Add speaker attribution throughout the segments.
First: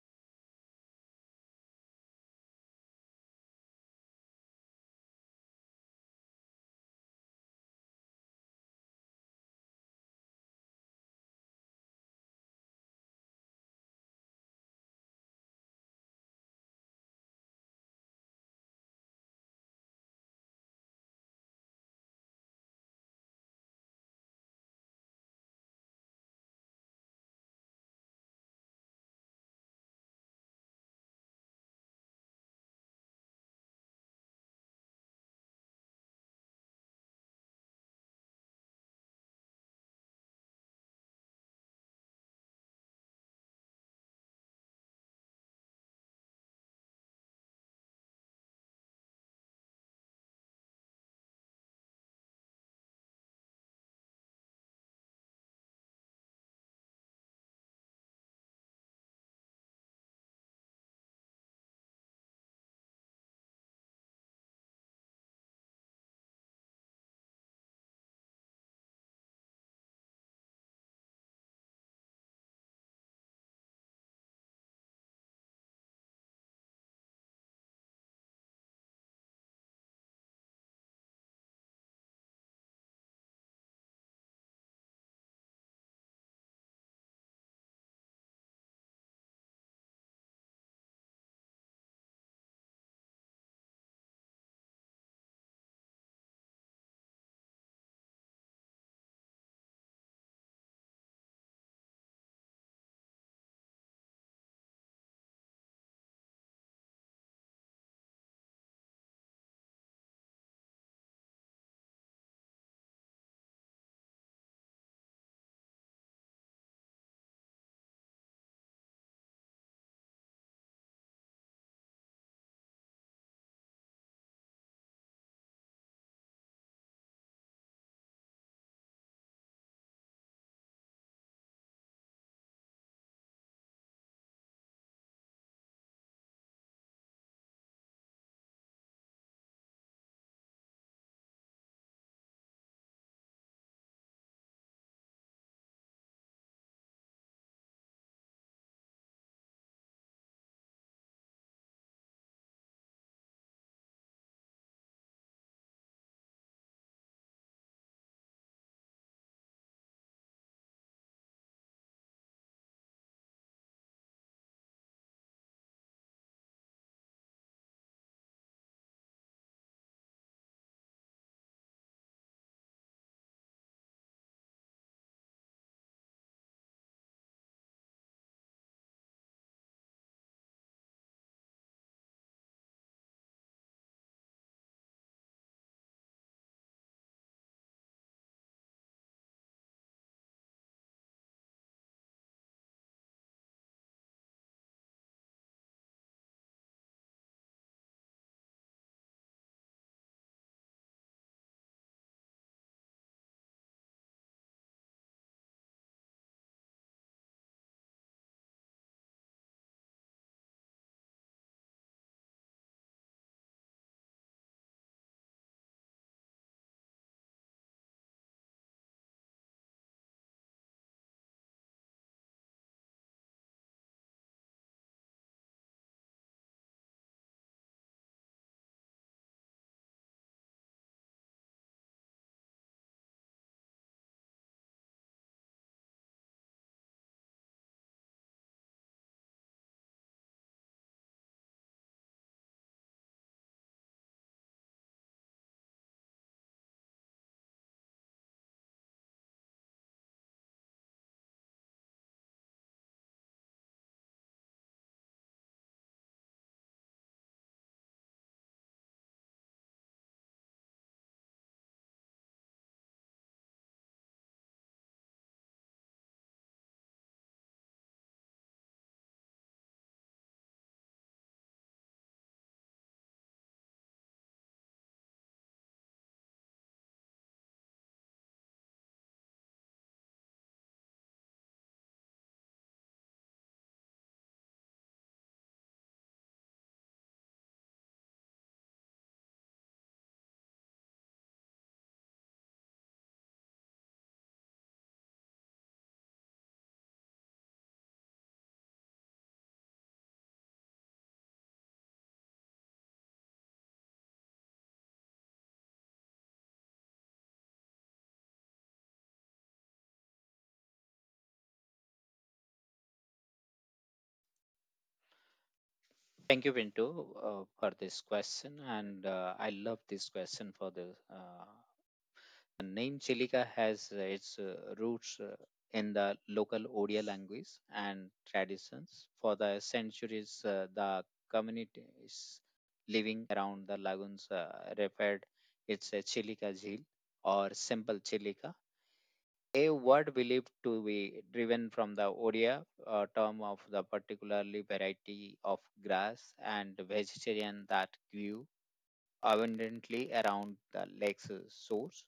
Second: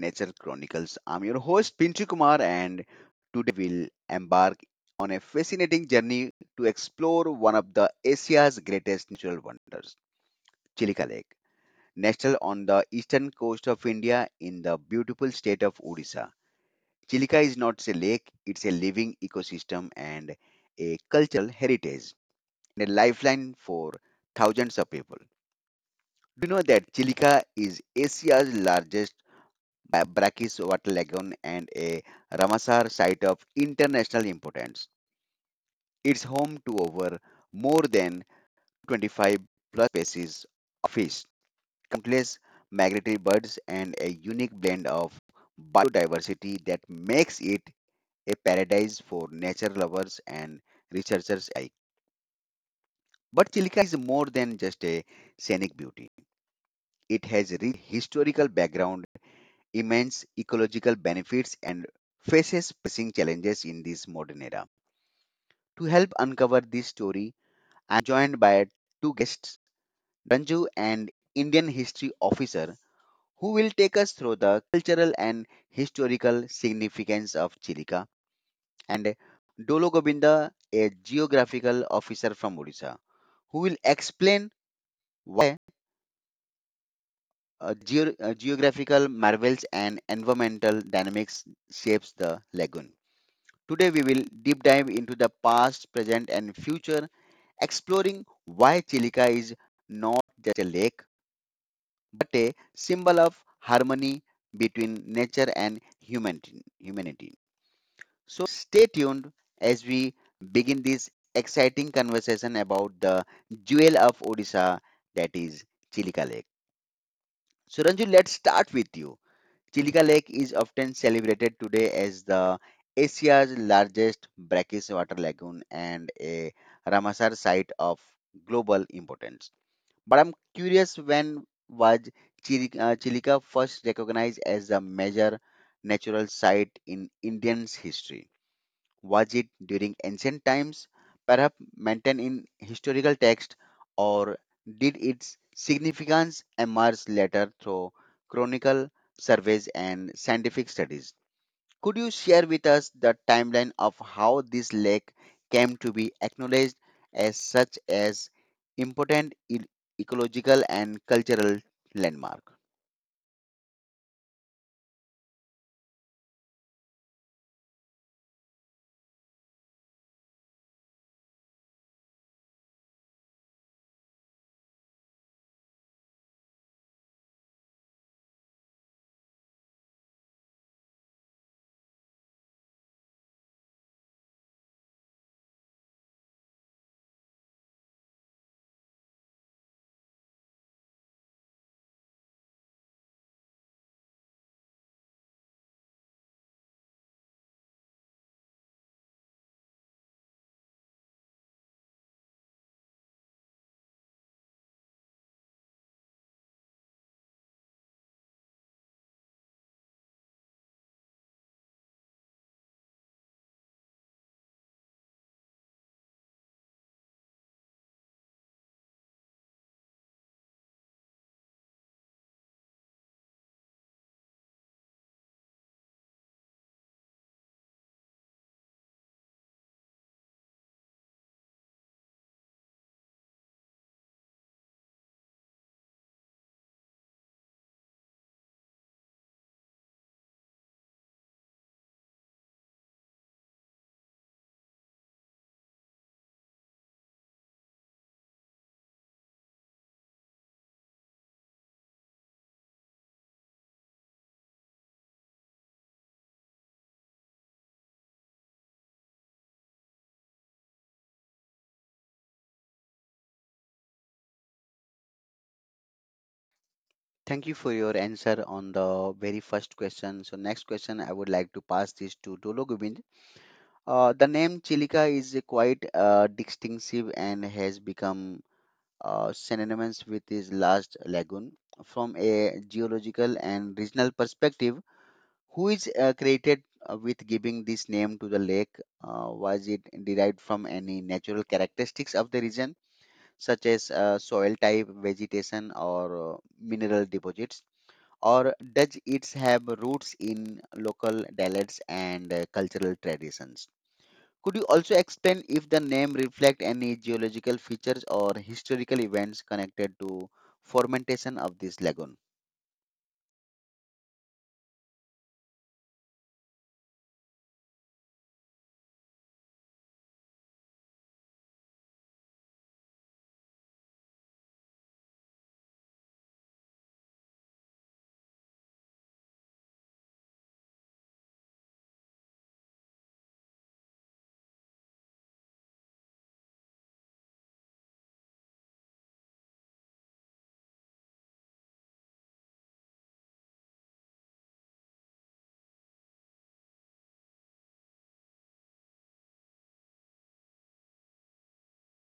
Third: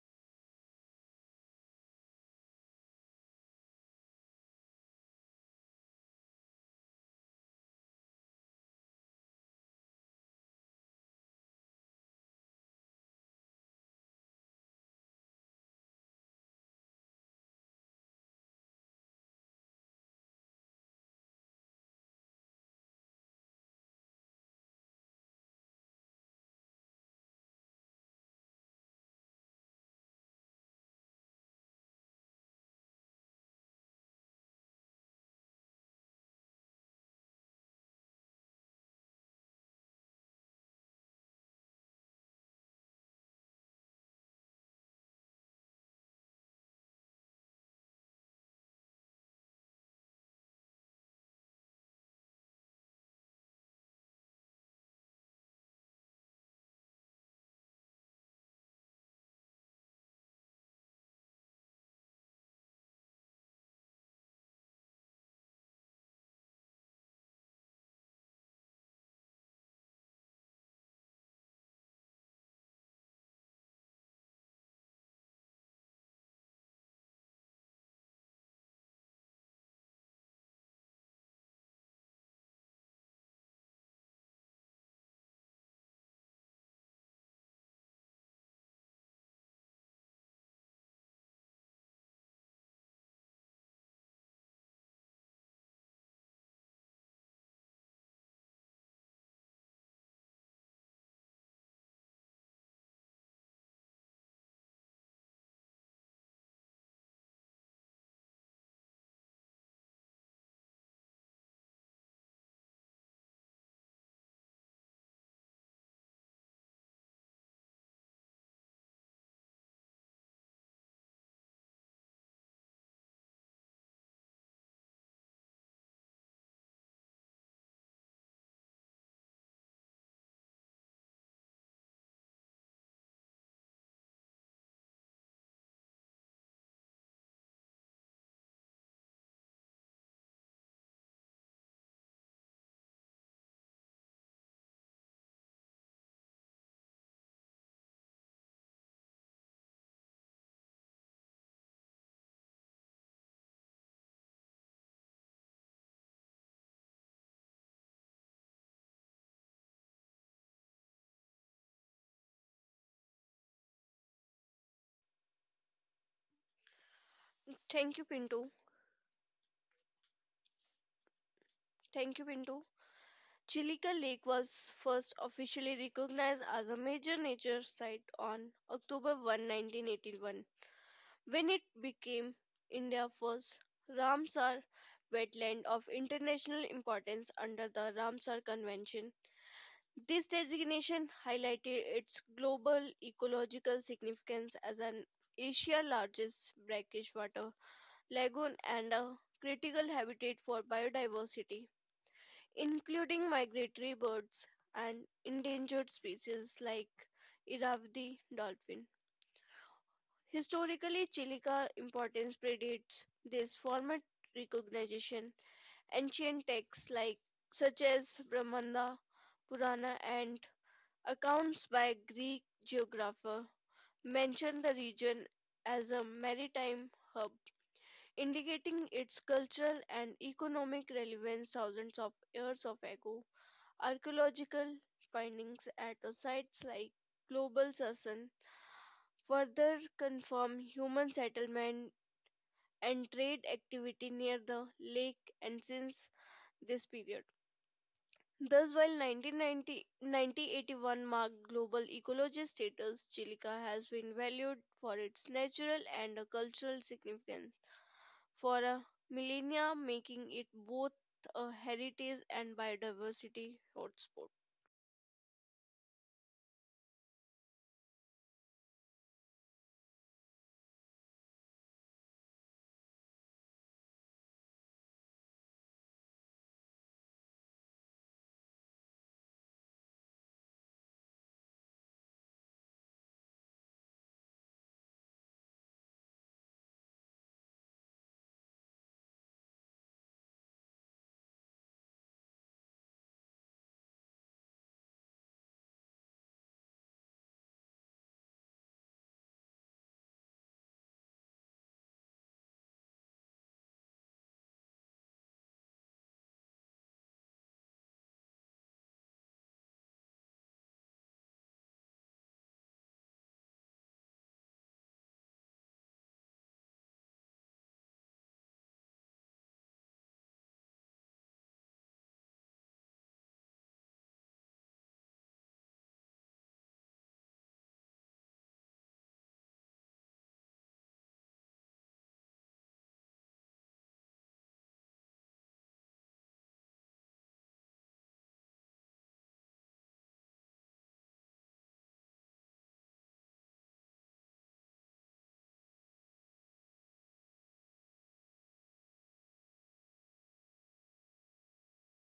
Speaker 1: Nature Chronicles. I'm your host Pinchu Kumar and today we'll embark on a fascinating journey to explore one of the Asia's greatest natural wonders, Chilika Lake, nestled on the eastern coast of India in the beautiful state of Odisha. Chilika is not a lake, it's a living ecosystem and a cultural heritage and a lifeline for thousands of people. Do you know that Chilika is Asia's largest by Brackish Water Lagoon and a Ramsar site of international importance. It's home to over more than 25 plus species of fish, countless migratory birds, and a unique blend of biodiversity that makes it a paradise for nature lovers and researchers alike. But Chilka is more than just a scenic beauty. It has rich historical background immense ecological benefits and faces pressing challenges in this modern era. To help uncover this story, I'm joined by two guests, Ranju an Indian history officer, who will take us through the cultural and historical significance of Chilika, and Dolo Gobinda, a geographical officer from Odisha, who will explain why geographical marvels and environmental dynamics shapes the lagoon. Today, we will deep dive into the past, present, and future, exploring why Chilica is not just a lake but a symbol of harmony between nature and humanity. So, stay tuned as we begin this exciting conversation about the jewel of Odisha that is Chilika Lake. So, Ranju, let's start with you. Chilika Lake is often celebrated today as the Asia's largest brackish water lagoon and a Ramsar site of global importance. But I'm curious, when was Chilika first recognized as a major natural site in Indian's history? Was it during ancient times, perhaps maintained in historical text, or did its significance emerge later through chronicle surveys and scientific studies? Could you share with us the timeline of how this lake came to be acknowledged as such as important ecological and cultural landmark?
Speaker 2: Thank you, Pinto. Thank you, Pinto. Chilika Lake was first officially recognized as a major nature site on October 1, 1981, when it became India's first Ramsar wetland of international importance under the Ramsar Convention. This designation highlighted its global ecological significance as an Asia's largest brackish water lagoon and a critical habitat for biodiversity, including migratory birds and endangered species like Irrawaddy dolphin. Historically, Chilica importance predates this format recognition. Ancient texts such as Brahmanda Purana and accounts by Greek geographer mention the region as a maritime hub, indicating its cultural and economic relevance thousands of years of ago. Archaeological findings at the sites like Global Sasan further confirm human settlement and trade activity near the lake and since this period. Thus, while 1990 marked global ecology status, Chilica has been valued for its natural and cultural significance for a millennia, making it both a heritage and biodiversity hotspot.
Speaker 1: Thank you for your answer on the very first question. So, next question, I would like to pass this to Dolo Gobind. The name Chilica is quite distinctive and has become synonymous with its last lagoon. From a geological and regional perspective, who is created with giving this name to the lake? Was it derived from any natural characteristics of the region, such as soil type, vegetation, or mineral deposits? Or does it have roots in local dialects and cultural traditions? Could you also explain if the name reflect any geological features or historical events connected to fermentation of this lagoon?
Speaker 3: Thank you, Pinto, for this question, and I love this question for the name Chilika has its roots in the local Odia language and traditions. For the centuries, the communities living around the lagoons referred it's a Chilika Jheel or simple Chilika, a word believed to be driven from the Odia term of the particularly variety of grass and vegetation that grew abundantly around the lake's source.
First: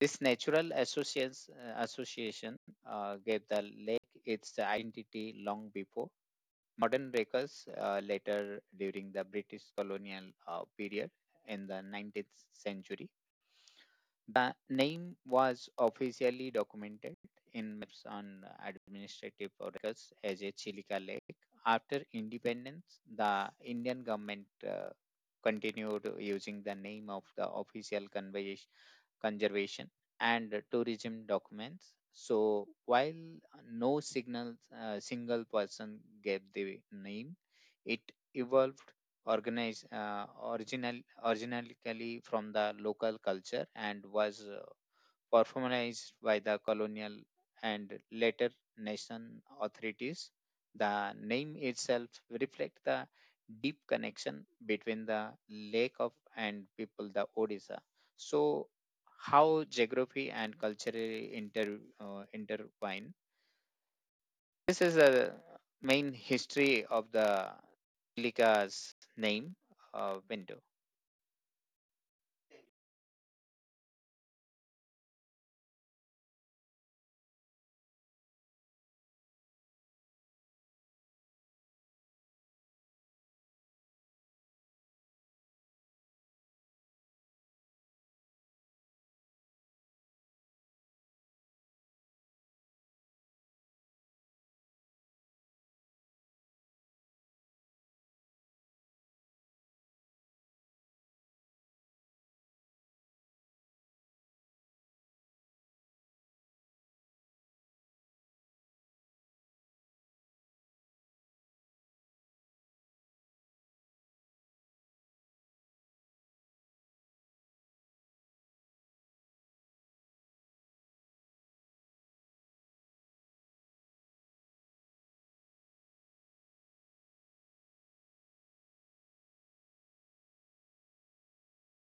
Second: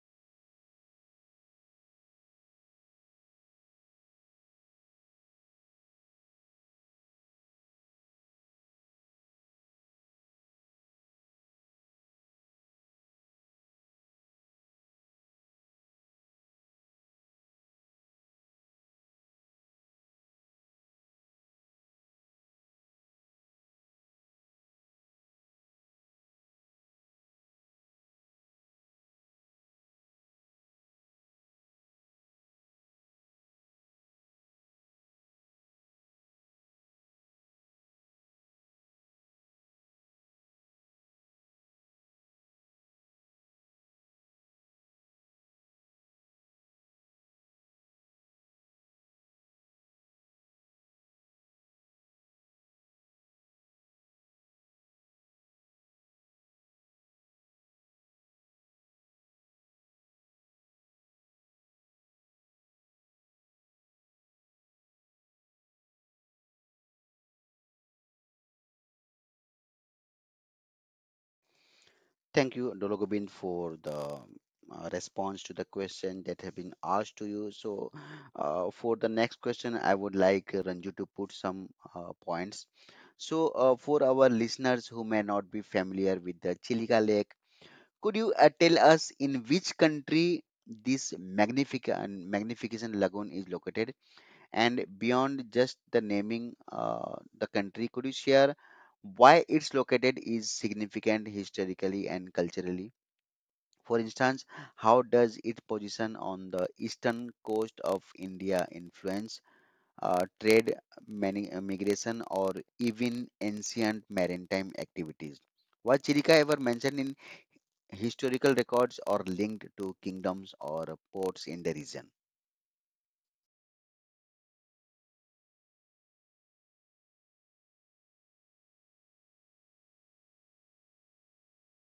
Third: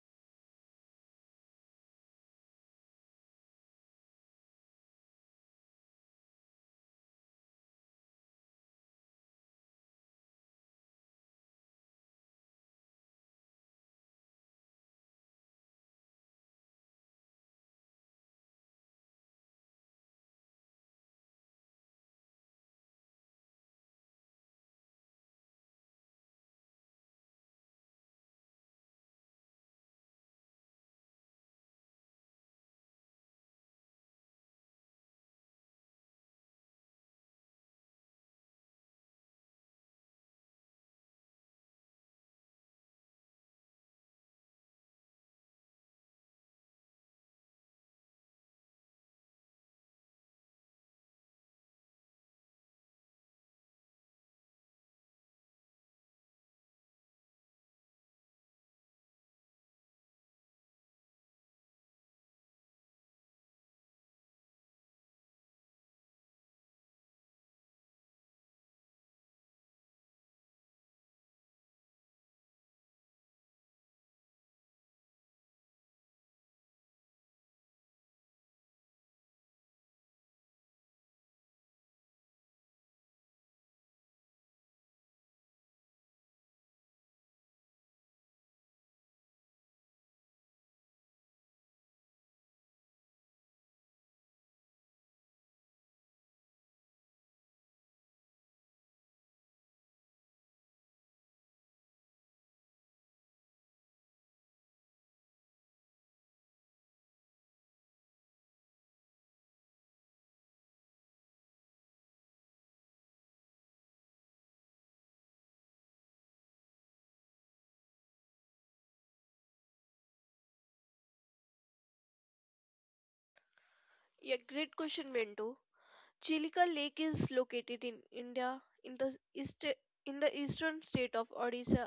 Speaker 3: This natural association gave the lake its identity long before modern records. Later during the British colonial period in the 19th century. The name was officially documented in maps on administrative records as a Chilika Lake. After independence, the Indian government continued using the name of the official convey conservation and tourism documents. So while no signal single person gave the name, it evolved organized original originally from the local culture and was Performalized by the colonial and later nation authorities. The name itself reflects the deep connection between the lake of and people, the Odisha. So, how geography and culturally intertwine? This is the main history of the Lika's name window.
Speaker 1: Thank you, Dologobin, for the response to the question that have been asked to you. So, for the next question, I would like Ranju to put some points. So, for our listeners who may not be familiar with the Chilika Lake, could you tell us in which country this magnificent lagoon is located? And beyond just the naming the country, could you share why it's located is significant historically and culturally? For instance, how does its position on the eastern coast of India influence trade, migration, or even ancient maritime activities? Was chirica ever mentioned in historical records or linked to kingdoms or ports in the region?
Speaker 2: Yeah, great question, Bintu. Chilika Lake is located in India in the east eastern state of Odisha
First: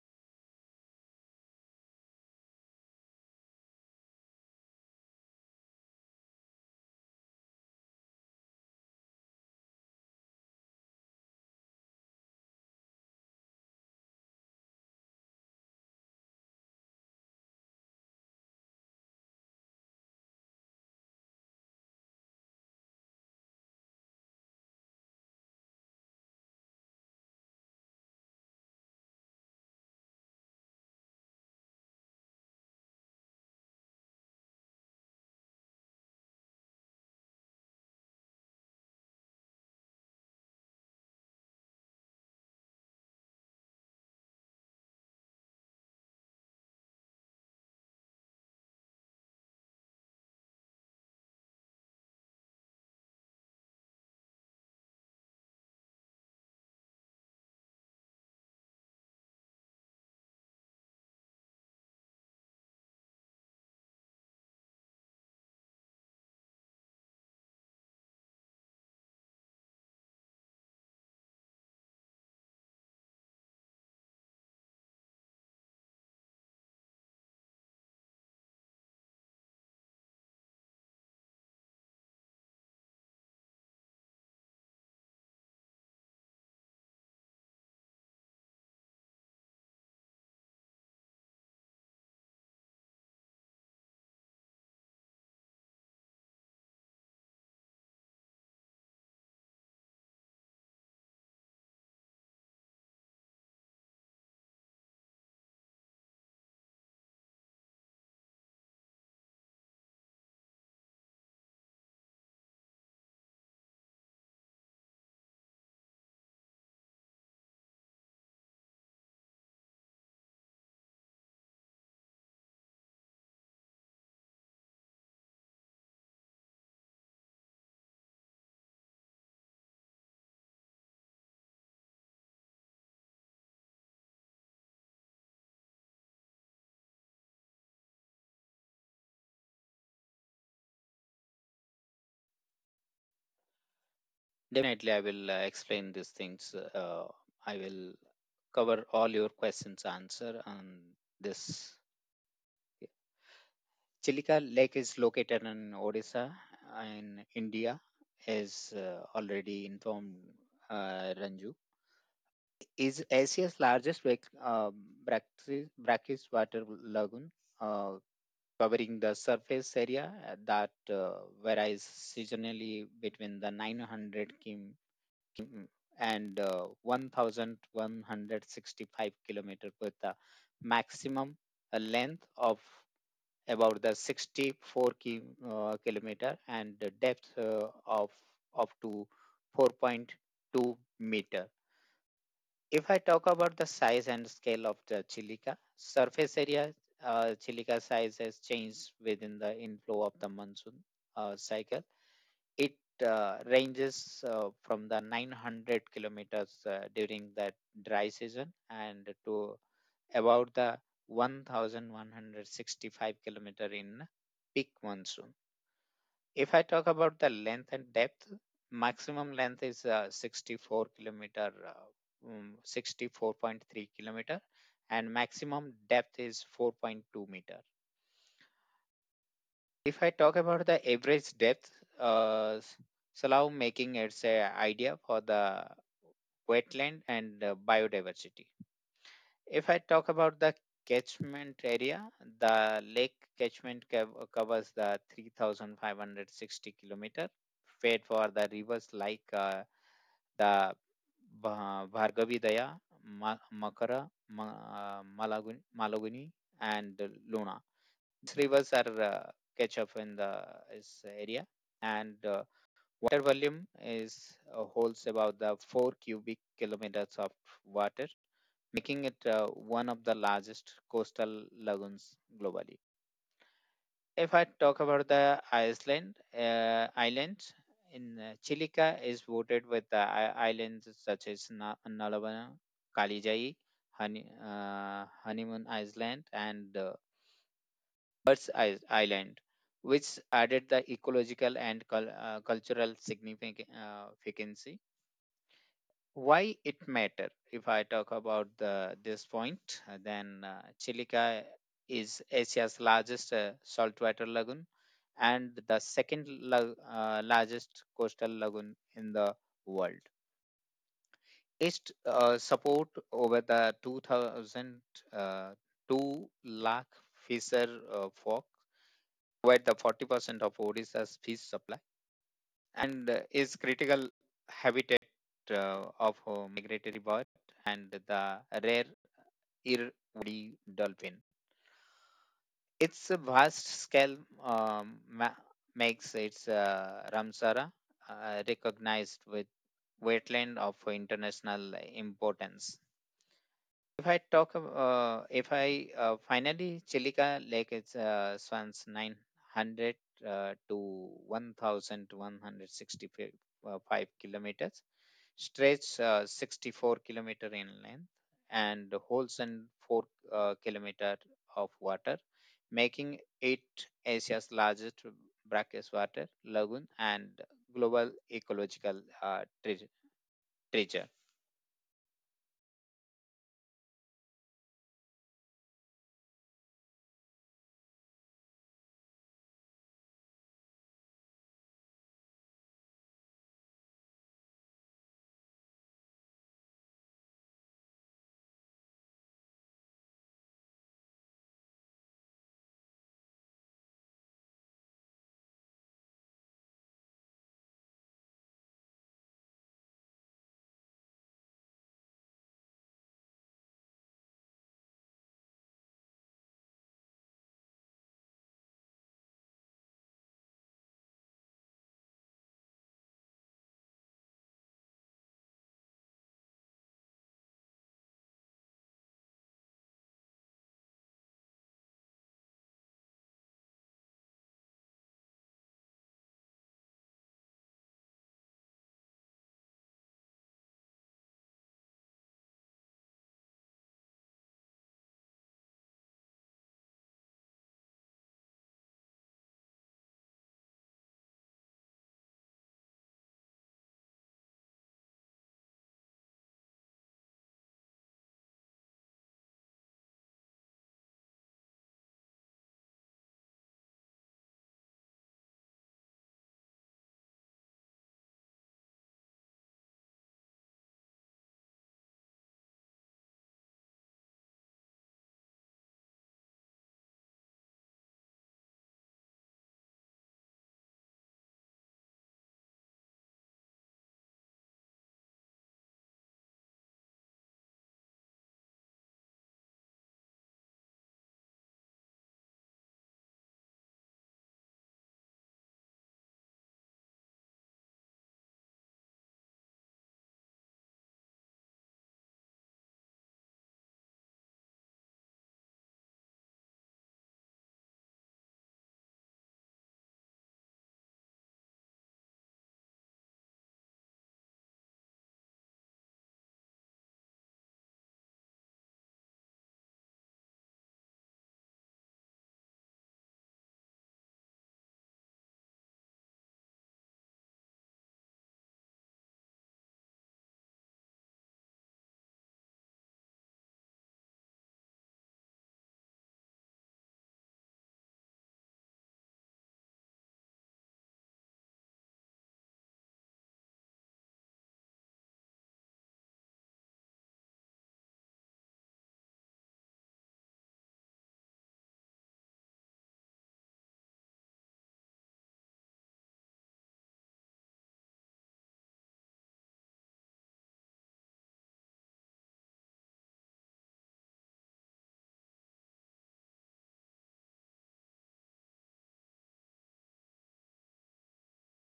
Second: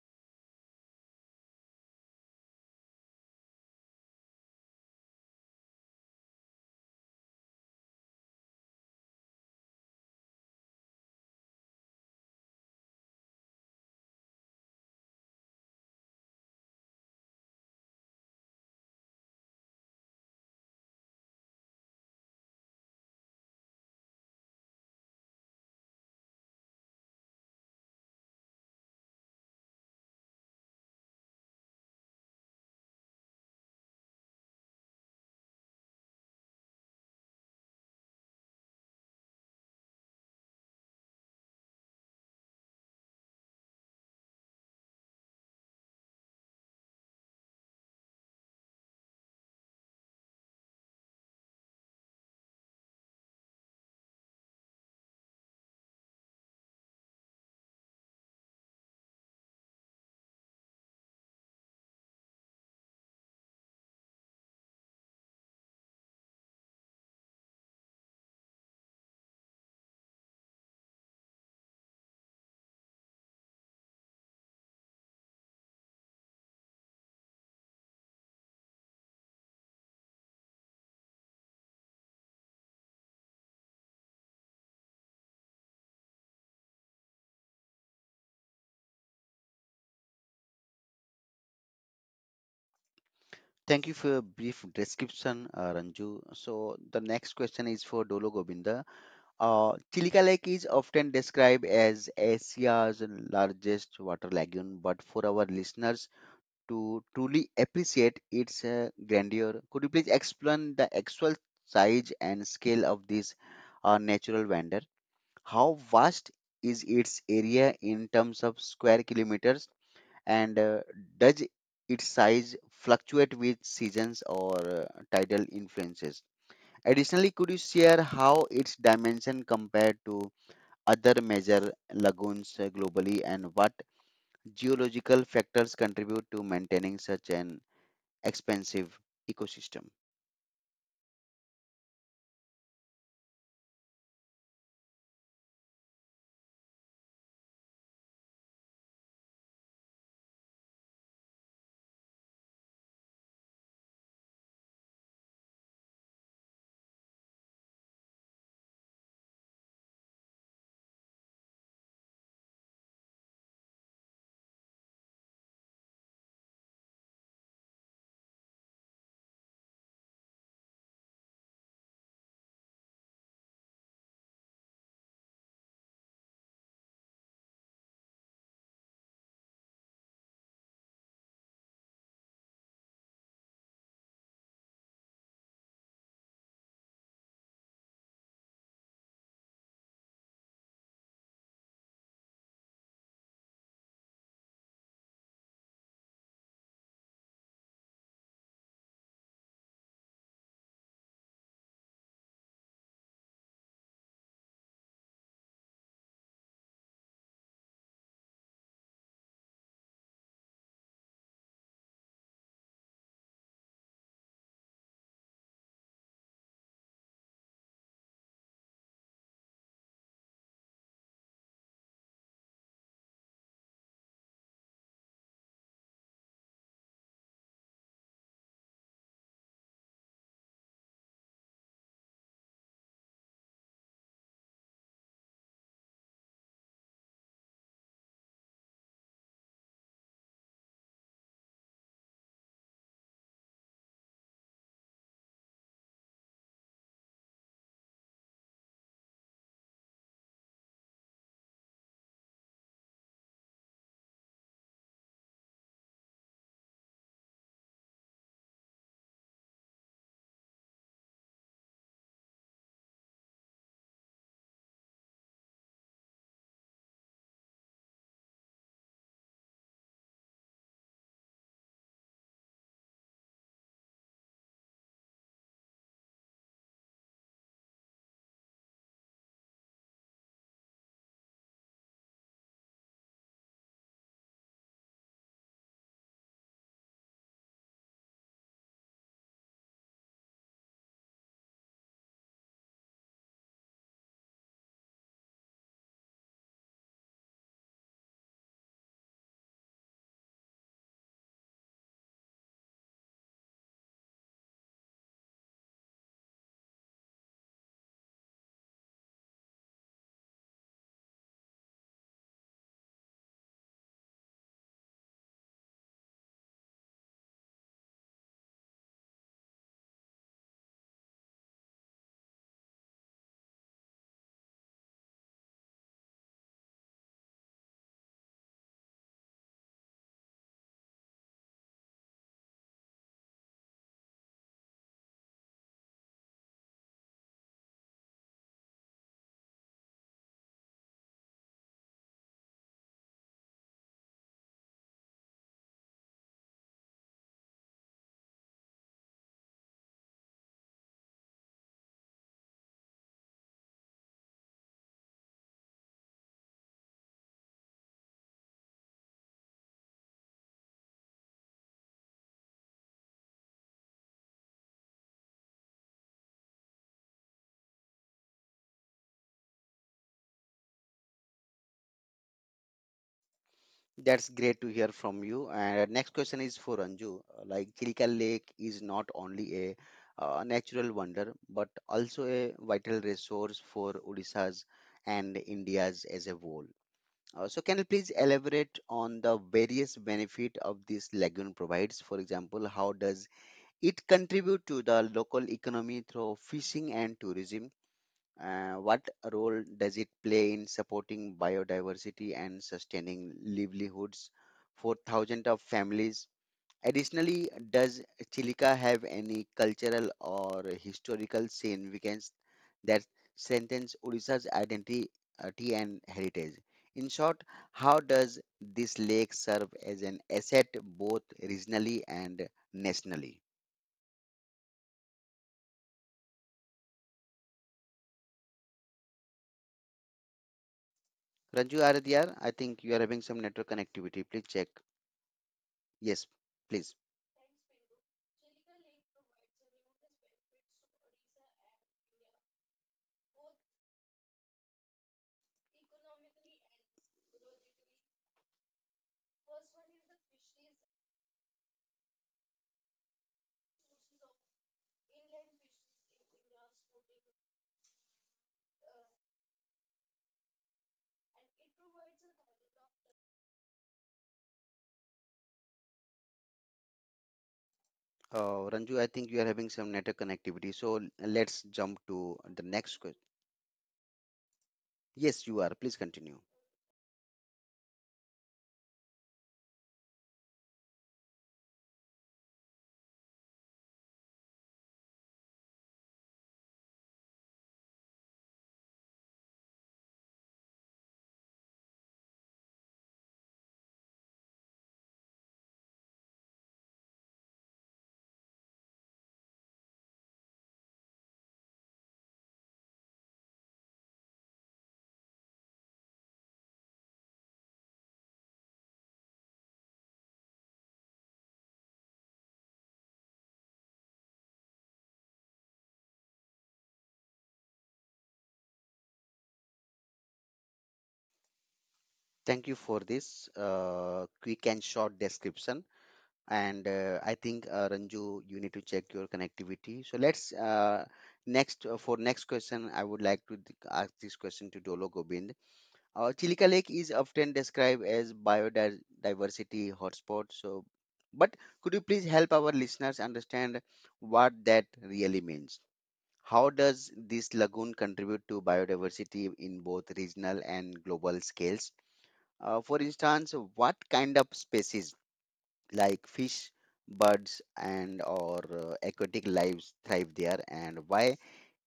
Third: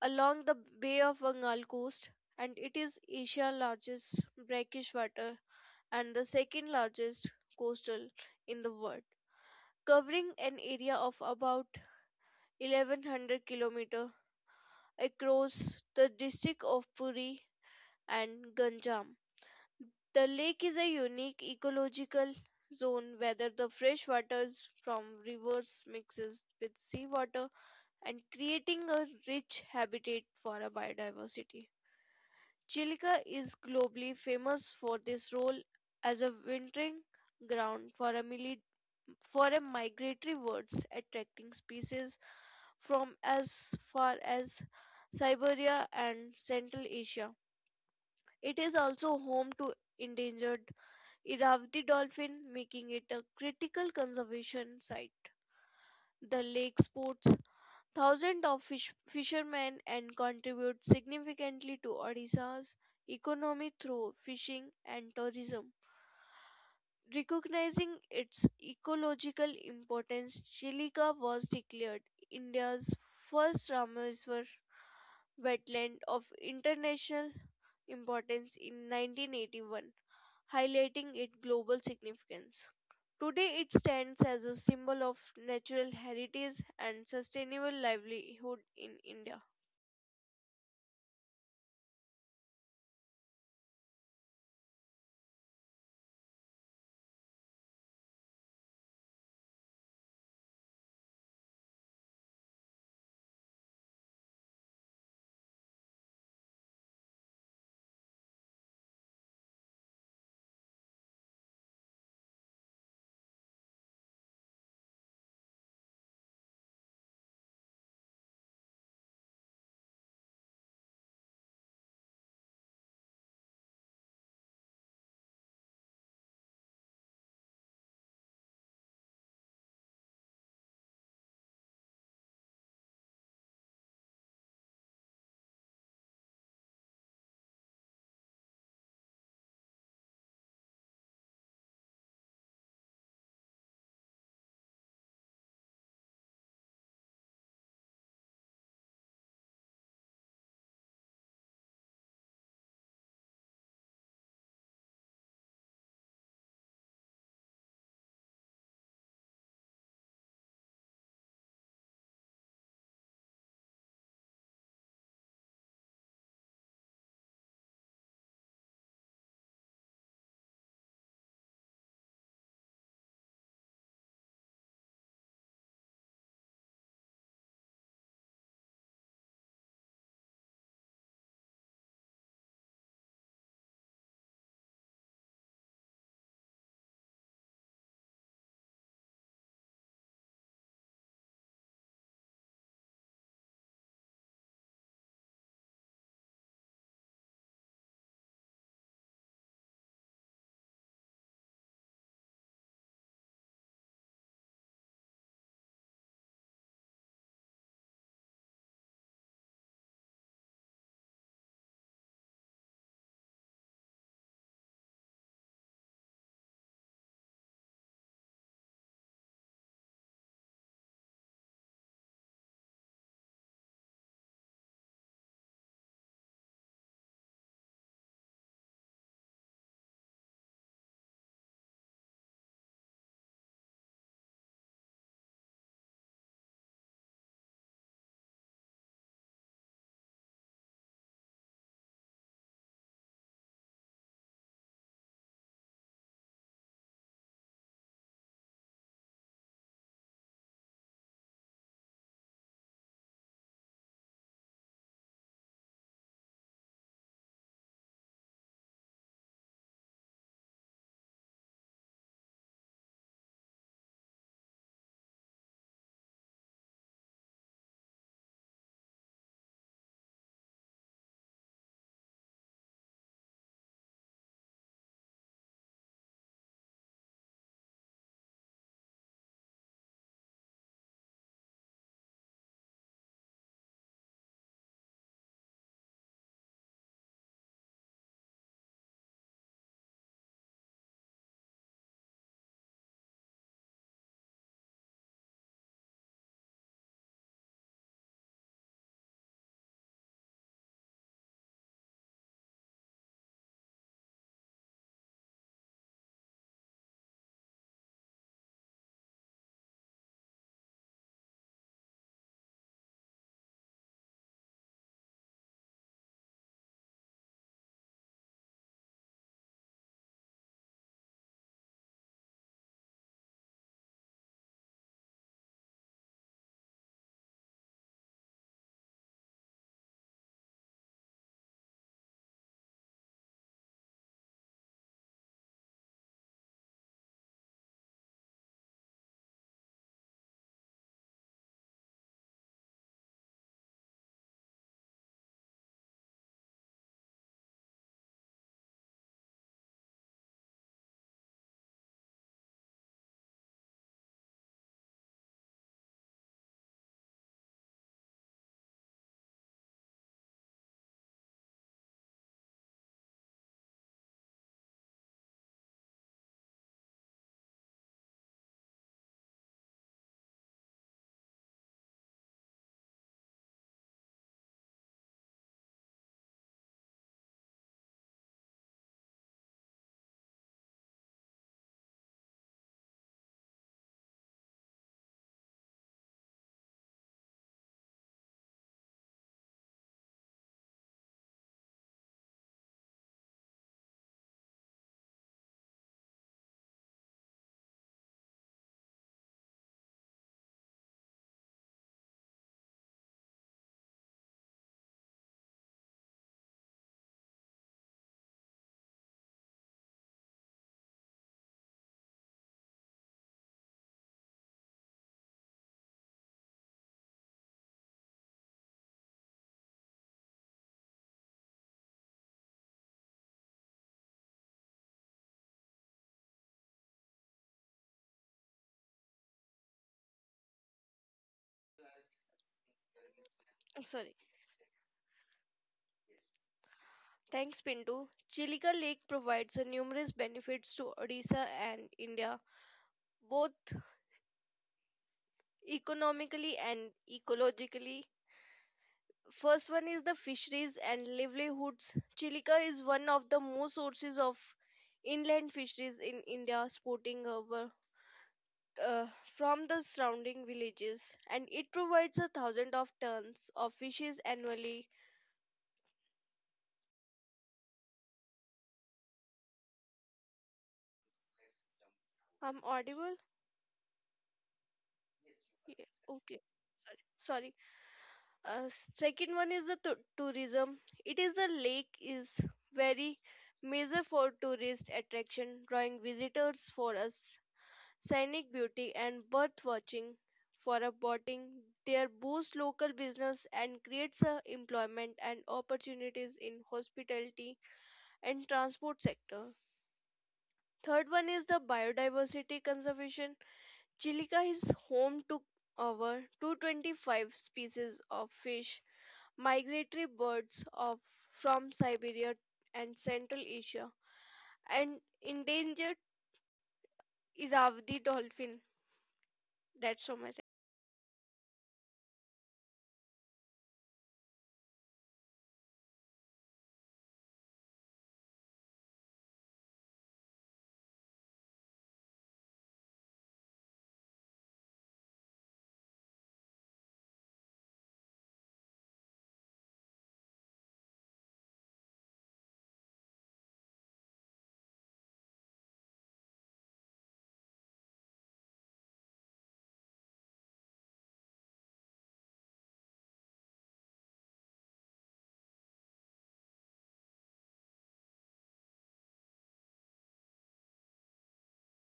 Speaker 2: along the Bay of Bengal coast, and it is Asia's largest brackish water and the second largest coastal in the world, covering an area of about 1100 km across the district of Puri and Ganjam. The lake is a unique ecological zone where the fresh waters from rivers mixes with seawater and creating a rich habitat for a biodiversity. Chilka is globally famous for this role as a wintering ground for a, mili- for a migratory birds attracting species from as far as Siberia and Central Asia. It is also home to endangered Irrawaddy dolphin, making it a critical conservation site. The lake sports thousands of fish, fishermen and contributes significantly to Odisha's economy through fishing and tourism. Recognizing its ecological importance, Chilika was declared India's first Rameswar wetland of international importance in 1981, highlighting its global significance. Today, it stands as a symbol of natural heritage and sustainable livelihood in India.
Speaker 1: Thank you for your brief description, Ranju. So the next question is for Dolo Govinda. Chilika Lake is often described as Asia's largest water lagoon, but for our listeners to truly appreciate its grandeur, could you please explain the actual size and scale of this natural wonder? How vast is its area in terms of square kilometers? And does its size fluctuate with seasons or tidal influences? Additionally, could you share how its dimension compare to other major lagoons globally, and what geological factors contribute to maintaining such an expansive ecosystem?
Speaker 3: Definitely, I will explain these things. I will cover all your questions answer on this. Chilika Lake is located in Odisha in India, as already informed Ranju. Is Asia's largest brackish water lagoon, uh, covering the surface area that varies seasonally between the 900 km mm, and 1,165 kilometer with a maximum a length of about the 64 kilometer and the depth of up to 4.2 meter. If I talk about the size and scale of the Chilica surface area, Chilica size has changed within the inflow of the monsoon cycle. It ranges from the 900 kilometers during the dry season and to about the 1,165 kilometer in peak monsoon. If I talk about the length and depth, maximum length is 64 kilometer, 64.3 kilometer, and maximum depth is 4.2 meter. If I talk about the average depth, uh, s- so now making it's a idea for the wetland and biodiversity. If I talk about the catchment area, the lake catchment covers the 3,560 kilometer, fed for the rivers like the Bhargavi Daya, Makara, Malaguni, and Luna. These rivers are catch up in the is area, and water volume is holds about the 4 cubic kilometers of water, making it one of the largest coastal lagoons globally. If I talk about the iceland island in Chilica is voted with the islands such as Nalabana, Kalijai, Honeymoon Island, and Birds Island, which added the ecological and cultural significance. Why it matter? If I talk about this point, then Chilica is Asia's largest saltwater lagoon and the second largest coastal lagoon in the world. Placed support over the 2000 uh, 2 lakh fisher folk, provide the 40% of Odisha's fish supply and is critical habitat of migratory bird and the rare earwoody dolphin. Its vast scale um, ma- makes its Ramsara recognized with wetland of international importance. If I talk, ab- if I Finally, Chilika Lake is swans 900 to 1,165 kilometers, stretch 64 kilometer in length, and holds in 4 kilometer of water, making it Asia's largest brackish water lagoon and global ecological treasure.
Speaker 1: That's great to hear from you. And next question is for Anju. Like, Chilika Lake is not only a natural wonder, but also a vital resource for Odisha's and India's as a whole. So, can you please elaborate on the various benefit of this lagoon provides? For example, how does it contribute to the local economy through fishing and tourism? What role does it play in supporting biodiversity and sustaining livelihoods for thousands of families? Additionally, does Chilica have any cultural or historical significance that strengthens Odisha's identity tea and heritage? In short, how does this lake serve as an asset both regionally and nationally? Ranju Aradhyar, I think you are having some network
Speaker 2: Sorry.
Speaker 1: connectivity. Please check. Yes, please.
Speaker 2: Thanks, Pinto. Chilika Lake provides a numerous benefits to Odisha and India, both economically and ecologically. First one is the fisheries and livelihoods. Chilika is one of the most sources of inland fisheries in India, sporting a uh, from the surrounding villages, and it provides a thousand of tons of fishes annually.
Speaker 1: Ranju, I think you are having some network connectivity. So let's jump to
Speaker 2: I'm
Speaker 1: the next
Speaker 2: audible?
Speaker 1: question. Yes, you are.
Speaker 2: Yeah,
Speaker 1: Please continue.
Speaker 2: okay. Sorry. Uh, second one is the tourism. It is a lake is very major for tourist attraction, drawing visitors for us, scenic beauty and bird watching for a boating. There boosts local business and creates a employment and opportunities in hospitality and transport sector. Third one is the biodiversity conservation. Chilika is home to over 225 species of fish, migratory birds of from Siberia and Central Asia, and endangered Irrawaddy dolphin. That's so much.
Speaker 1: Thank you for this quick and short description. And I think Ranju, you need to check your connectivity. So let's next for next question. I would like to ask this question to Dolo Gobind. Chilika Lake is often described as biodiversity hotspot. But could you please help our listeners understand what that really means? How does this lagoon contribute to biodiversity in both regional and global scales? For instance, what kind of species like fish, birds, and or aquatic lives thrive there, and why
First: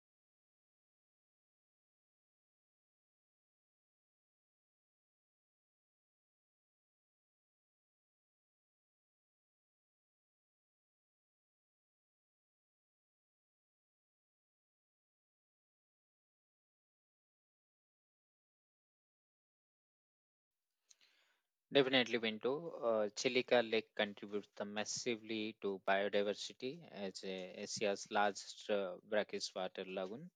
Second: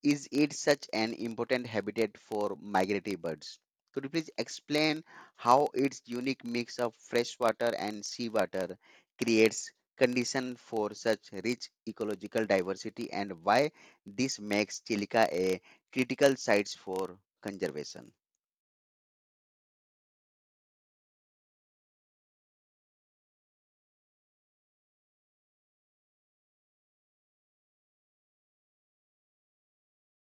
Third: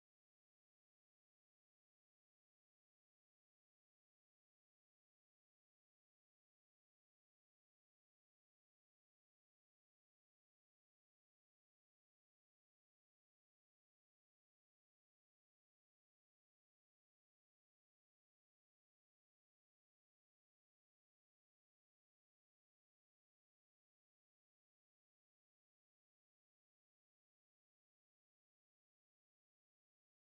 Speaker 1: is it such an important habitat for migratory birds? Could you please explain how its unique mix of freshwater and seawater creates condition for such rich ecological diversity, and why this makes Chilica a critical site for conservation?
Speaker 3: Definitely, Pinto. Chilika Lake contributes the massively to biodiversity as Asia's largest brackish water lagoon,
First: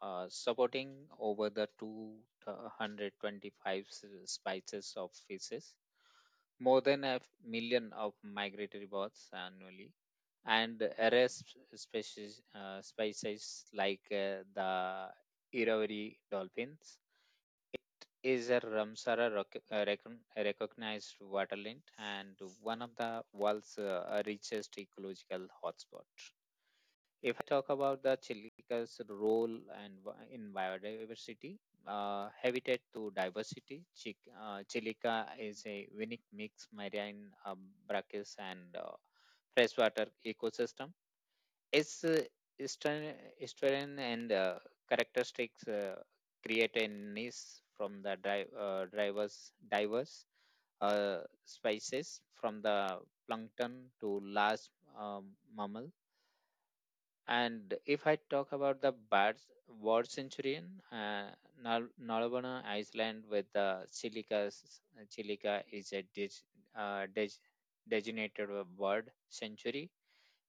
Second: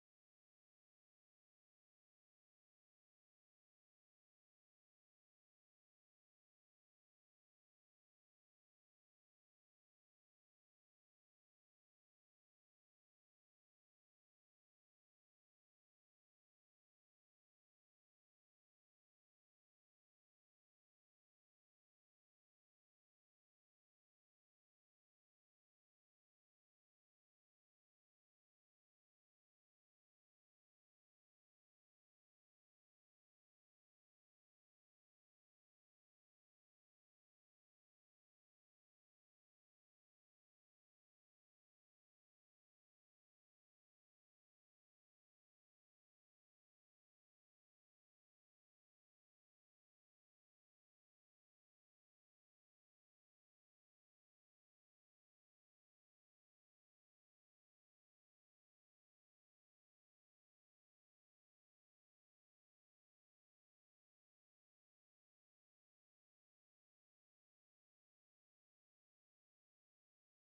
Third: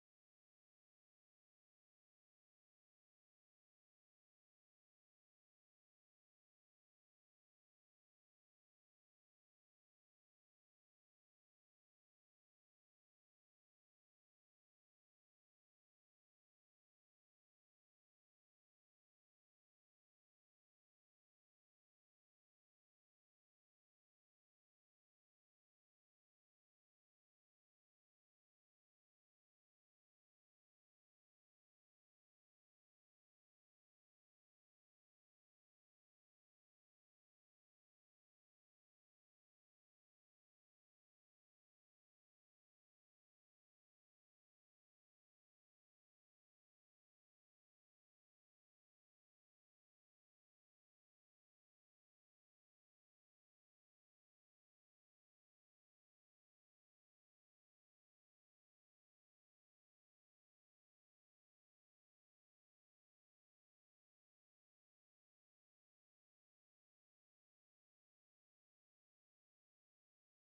Speaker 3: supporting over the 225 species of fishes, more than a million of migratory birds annually, and rare species like the Irrawaddy dolphins is a Ramsara recognized waterland and one of the world's richest ecological hotspot. If I talk about the Chilica's role in biodiversity, habitat to diversity. Chilica is a unique mix marine, brackish, and freshwater ecosystem. Its Eastern, Eastern and characteristics create a niche from the drivers diverse uh, species from the plankton to large um, mammal. And if I talk about the birds, bird centurion, Nalabana Island. With the Chilica is a uh, dig, designated a bird sanctuary.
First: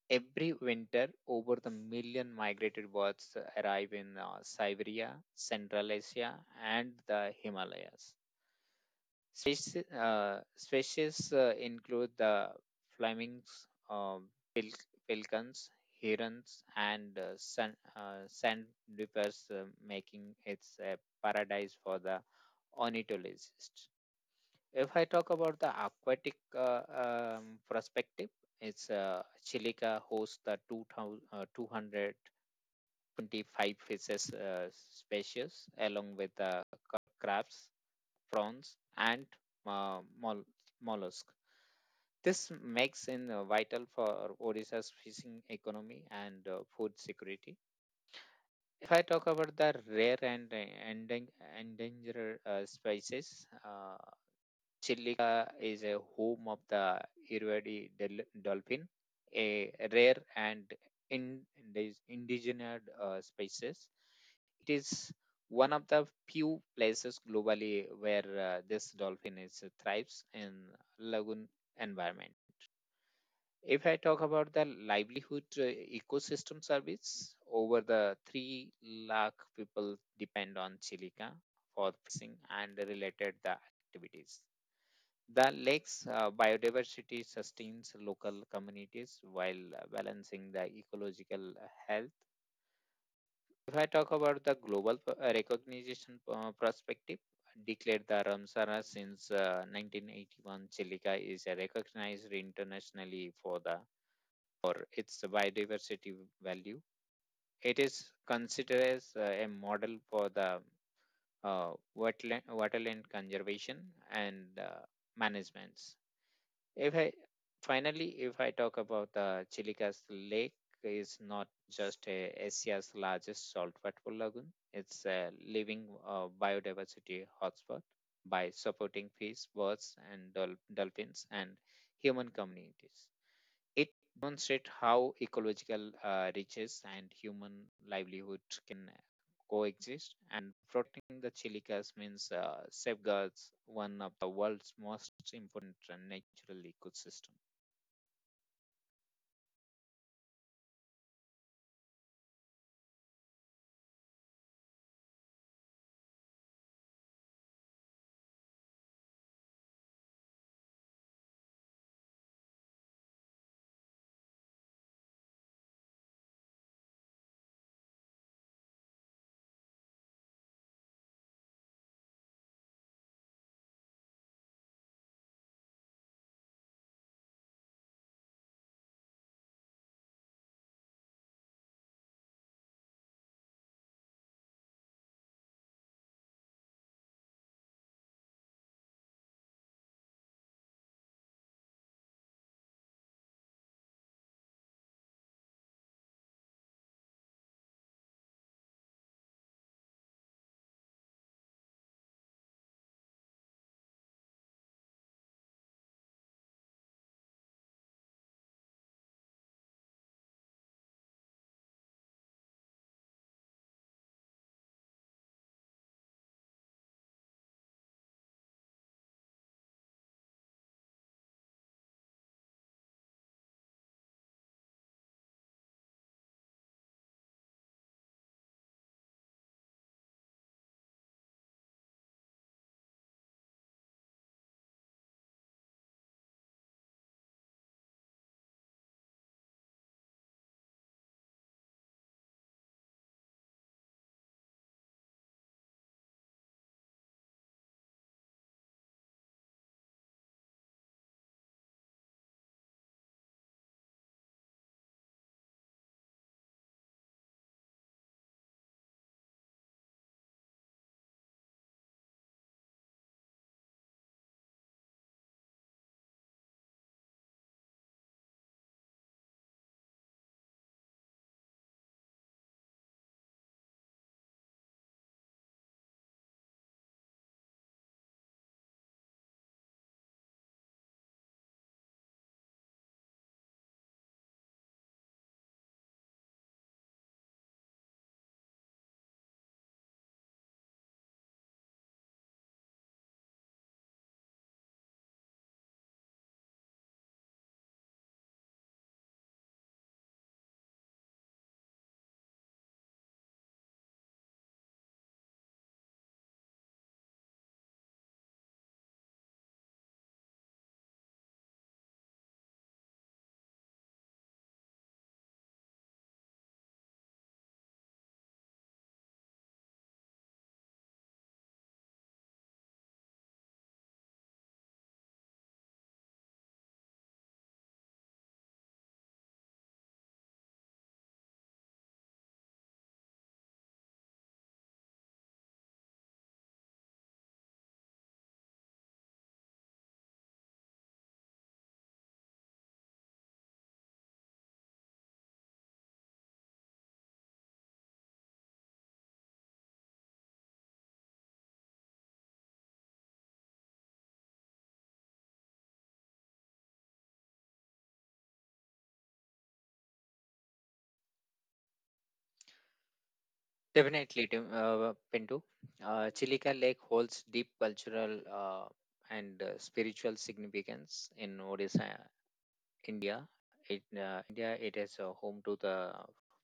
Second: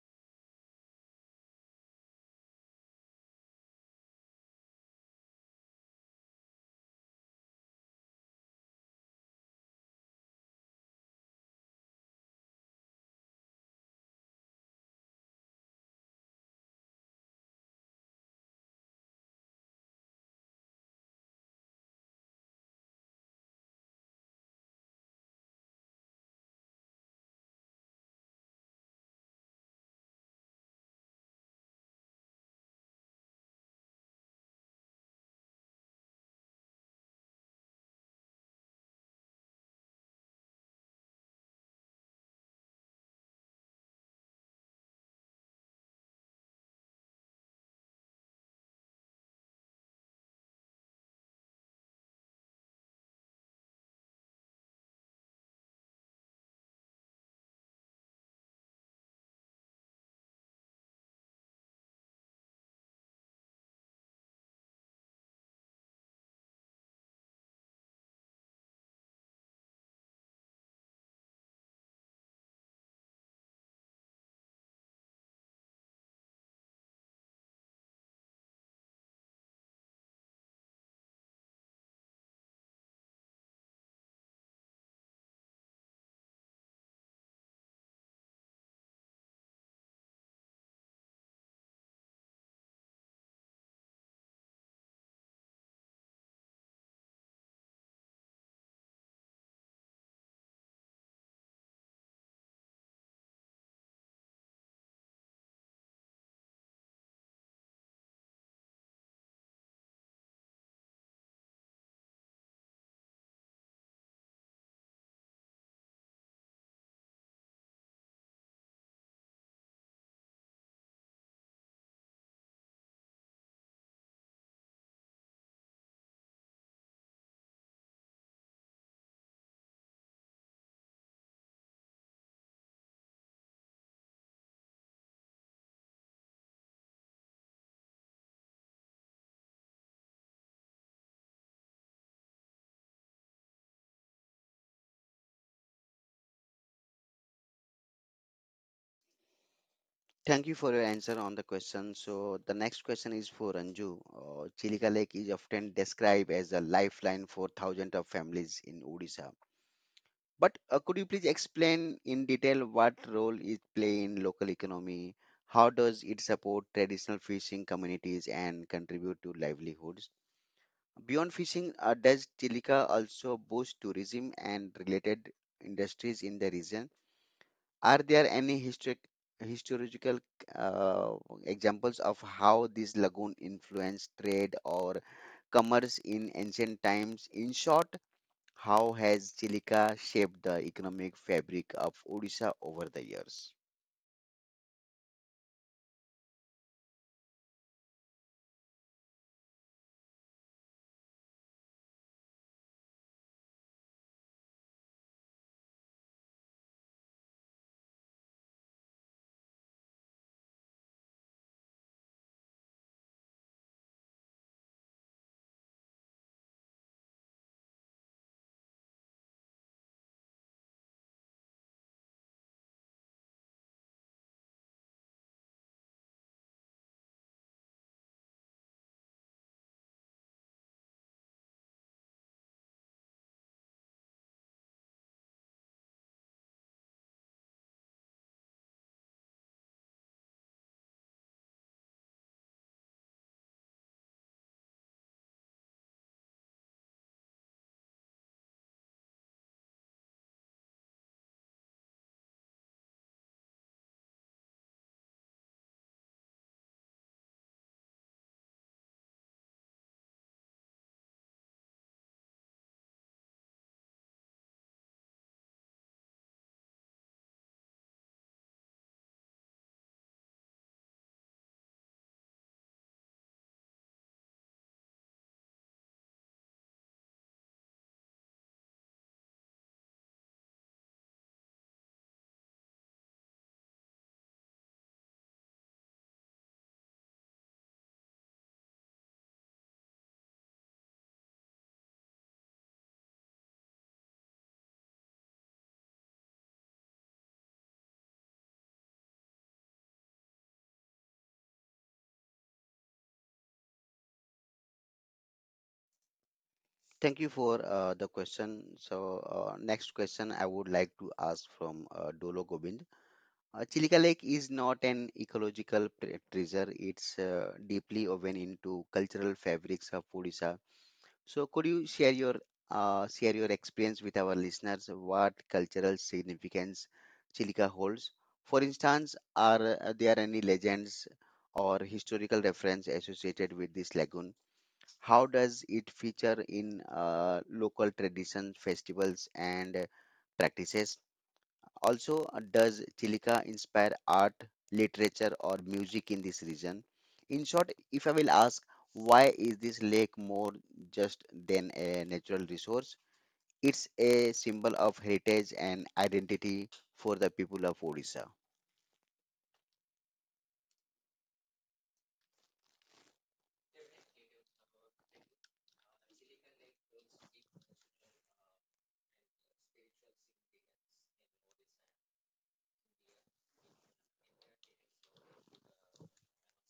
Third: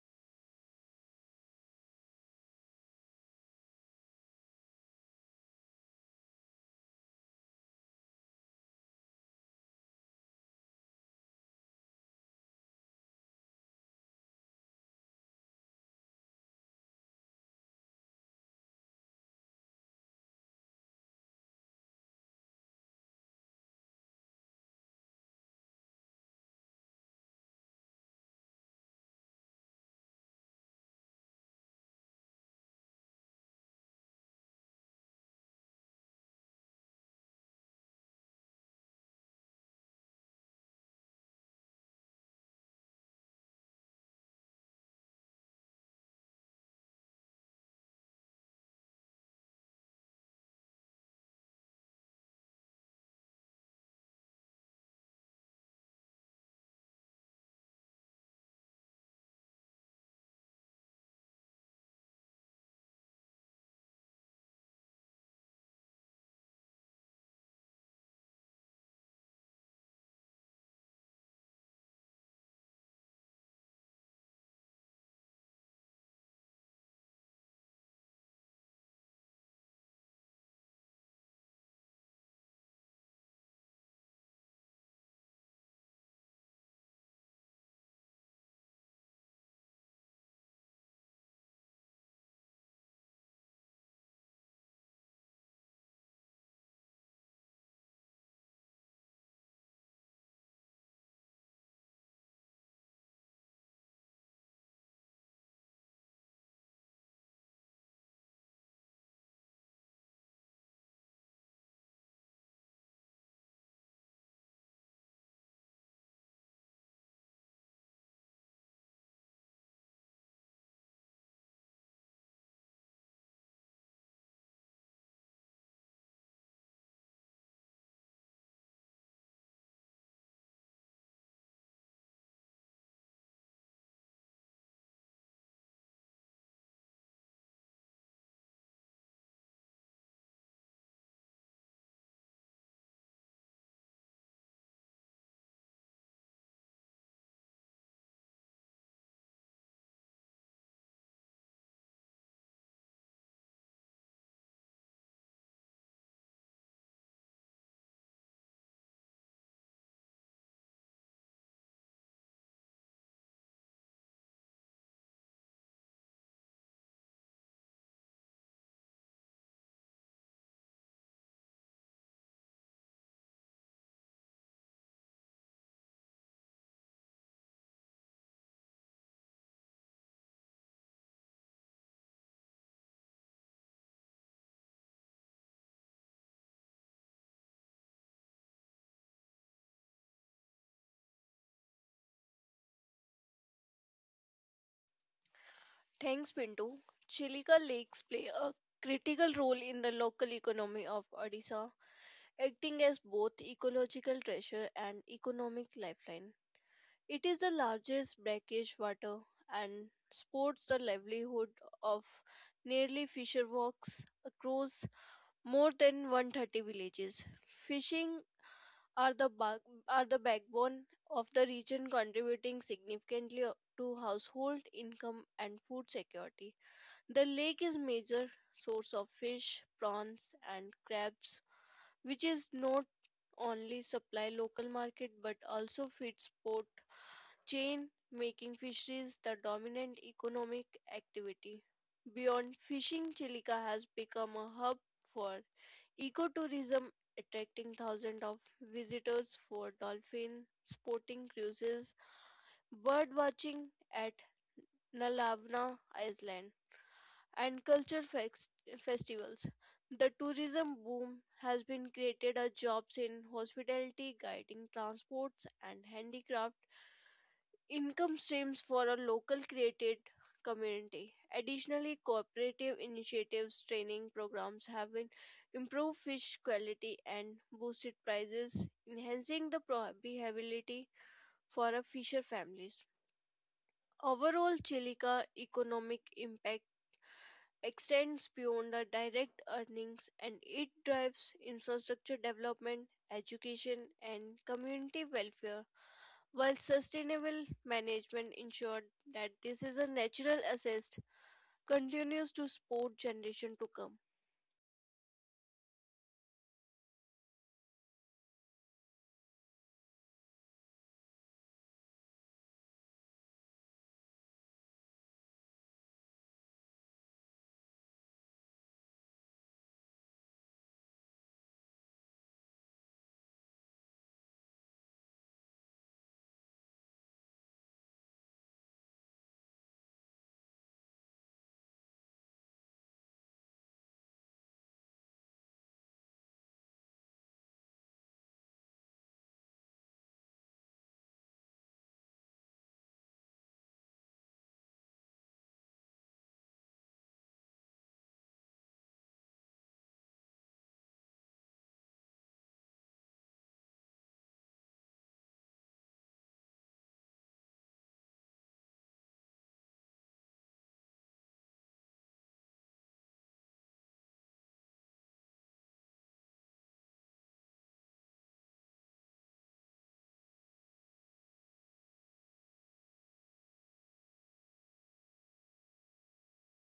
Speaker 3: Every winter, over the million migrated birds arrive in Siberia, Central Asia, and the Himalayas. Species include the flamings, um, pil- pelicans, herons, and sandpipers, making it a paradise for the ornithologist. If I talk about the aquatic perspective, it's Chilica hosts the 2000, 225 fishes species along with the crabs, prawns, and uh, mol- mollusk. This makes in vital for Odisha's fishing economy and food security. If I talk about the rare and endang- endangered species, Chilica is a home of the Irrawaddy dolphin, a rare and indigenous species. It is one of the few places globally where this dolphin is thrives in lagoon environment. If I talk about the livelihood ecosystem service, over the 3 lakh people depend on Chilica for fishing and related the activities. The lake's biodiversity sustains local communities while balancing the ecological health. If I talk about the global recognition perspective, declared the Ramsara since 1981, Chilica is recognized internationally for its biodiversity value. It is considered as a model for the uh, wetland, waterland conservation and management. If I if I talk about the Chilica's lake, is not just a Asia's largest saltwater lagoon. It's a living biodiversity hotspot by supporting fish, birds, and dolphins and human communities. It demonstrates how ecological riches and human livelihood can coexist, and protecting the Chilicas means safeguards one of the world's most important natural ecosystem.
Speaker 1: Thank you for your answer on the question. So the next question is for Ranju. Chilika Lake is often described as a lifeline for thousands of families in Odisha. But could you please explain in detail what role it play in local economy? How does it support traditional fishing communities and contribute to livelihoods? Beyond fishing, does Chilica also boost tourism and related industries in the region? Are there any historical uh, examples of how this lagoon influenced trade or commerce in ancient times? In short, how has Chilica shaped the economic fabric of Odisha over the years?
Speaker 2: Thanks, Pinto. Chilika lakes play a critical role in the local economy of Odisha, acting as both ecological treasure and economic lifeline. It is the largest brackish water and supports the livelihood of nearly fisher walks across more than 130 villages. Fishing are the ba- are the backbone of the region, contributing significantly to household income and food security. The lake is major source of fish, prawns and crabs, which is not only supply local market but also feeds port chain, making fisheries the dominant economic activity. Beyond fishing, Chilika has become a hub for ecotourism, attracting thousands of visitors for dolphin sporting cruises, bird watching at Nalavana Island, and festivals. The tourism boom has been created a jobs in hospitality, guiding transports and handicraft income streams for a local created community. Additionally, cooperative initiatives, training programs have been improved fish quality and boosted prices, enhancing the profitability for a fisher families. Overall, Chilica economic impact extends beyond the direct earnings, and it drives infrastructure development, education and community welfare while sustainable management ensured that this is a natural asset continues to support generation to come.
Speaker 1: Thank you for the question. So, next question I would like to ask from Dolo Gobind. Chilika Lake is not an ecological treasure, it's deeply woven into cultural fabrics of Odisha. So could you share your experience with our listeners what cultural significance Chilika holds? For instance, are there any legends or historical reference associated with this lagoon? How does it feature in local traditions, festivals, and practices? Also, does Chilika inspire art, literature, or music in this region? In short, if I will ask, why is this lake more just than a natural resource? It's a symbol of heritage and identity for the people of Odisha.
Speaker 3: Definitely, Pintu. Chilika Lake holds deep cultural and spiritual significance in Odisha India. It is home to the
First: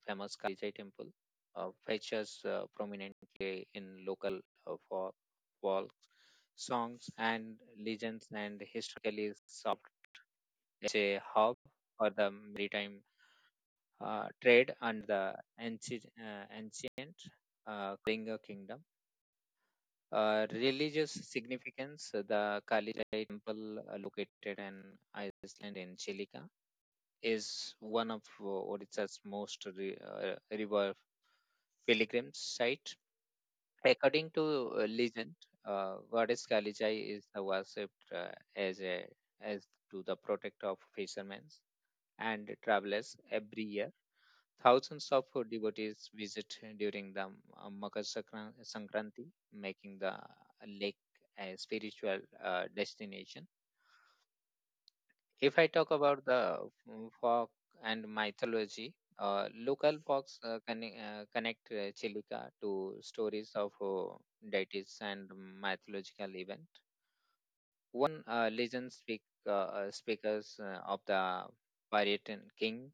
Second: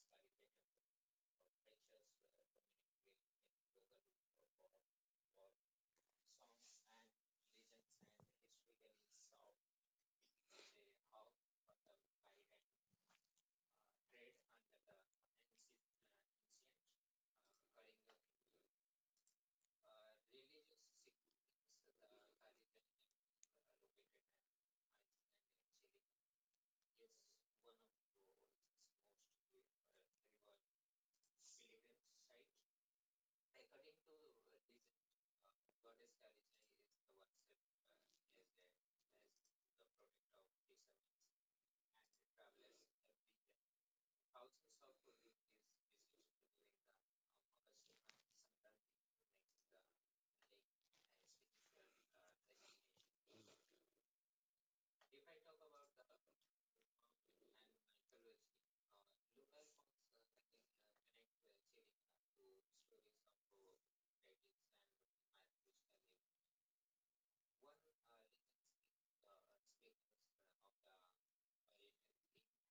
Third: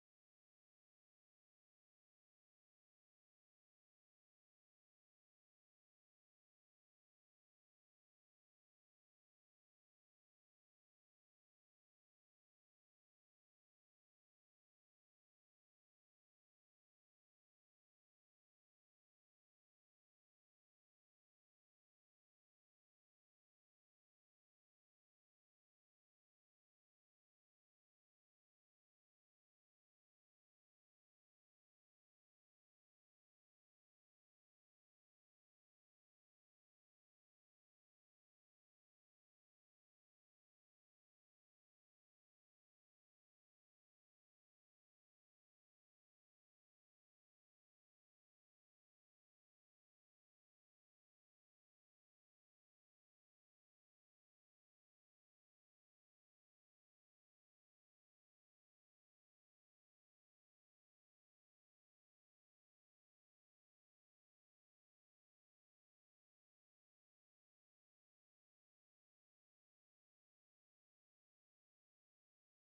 Speaker 3: famous Kali Vijay temple, features prominently in local for walks, songs, and legends, and historically served as a hub for the maritime trade and the ancient Kalinga kingdom. Religious significance, the Kali Vijay temple located in Iceland in Chilica is one of Odisha's most river pilgrim site. According to legend, goddess Kalijai is worshipped as a as to the protector of fishermen and travelers every year. Thousands of devotees visit during the Makar Sankranti, making the lake a spiritual destination. If I talk about the folk and mythology, local folks connect Chilika to stories of deities and mythological event. One legend speakers of the Paritan king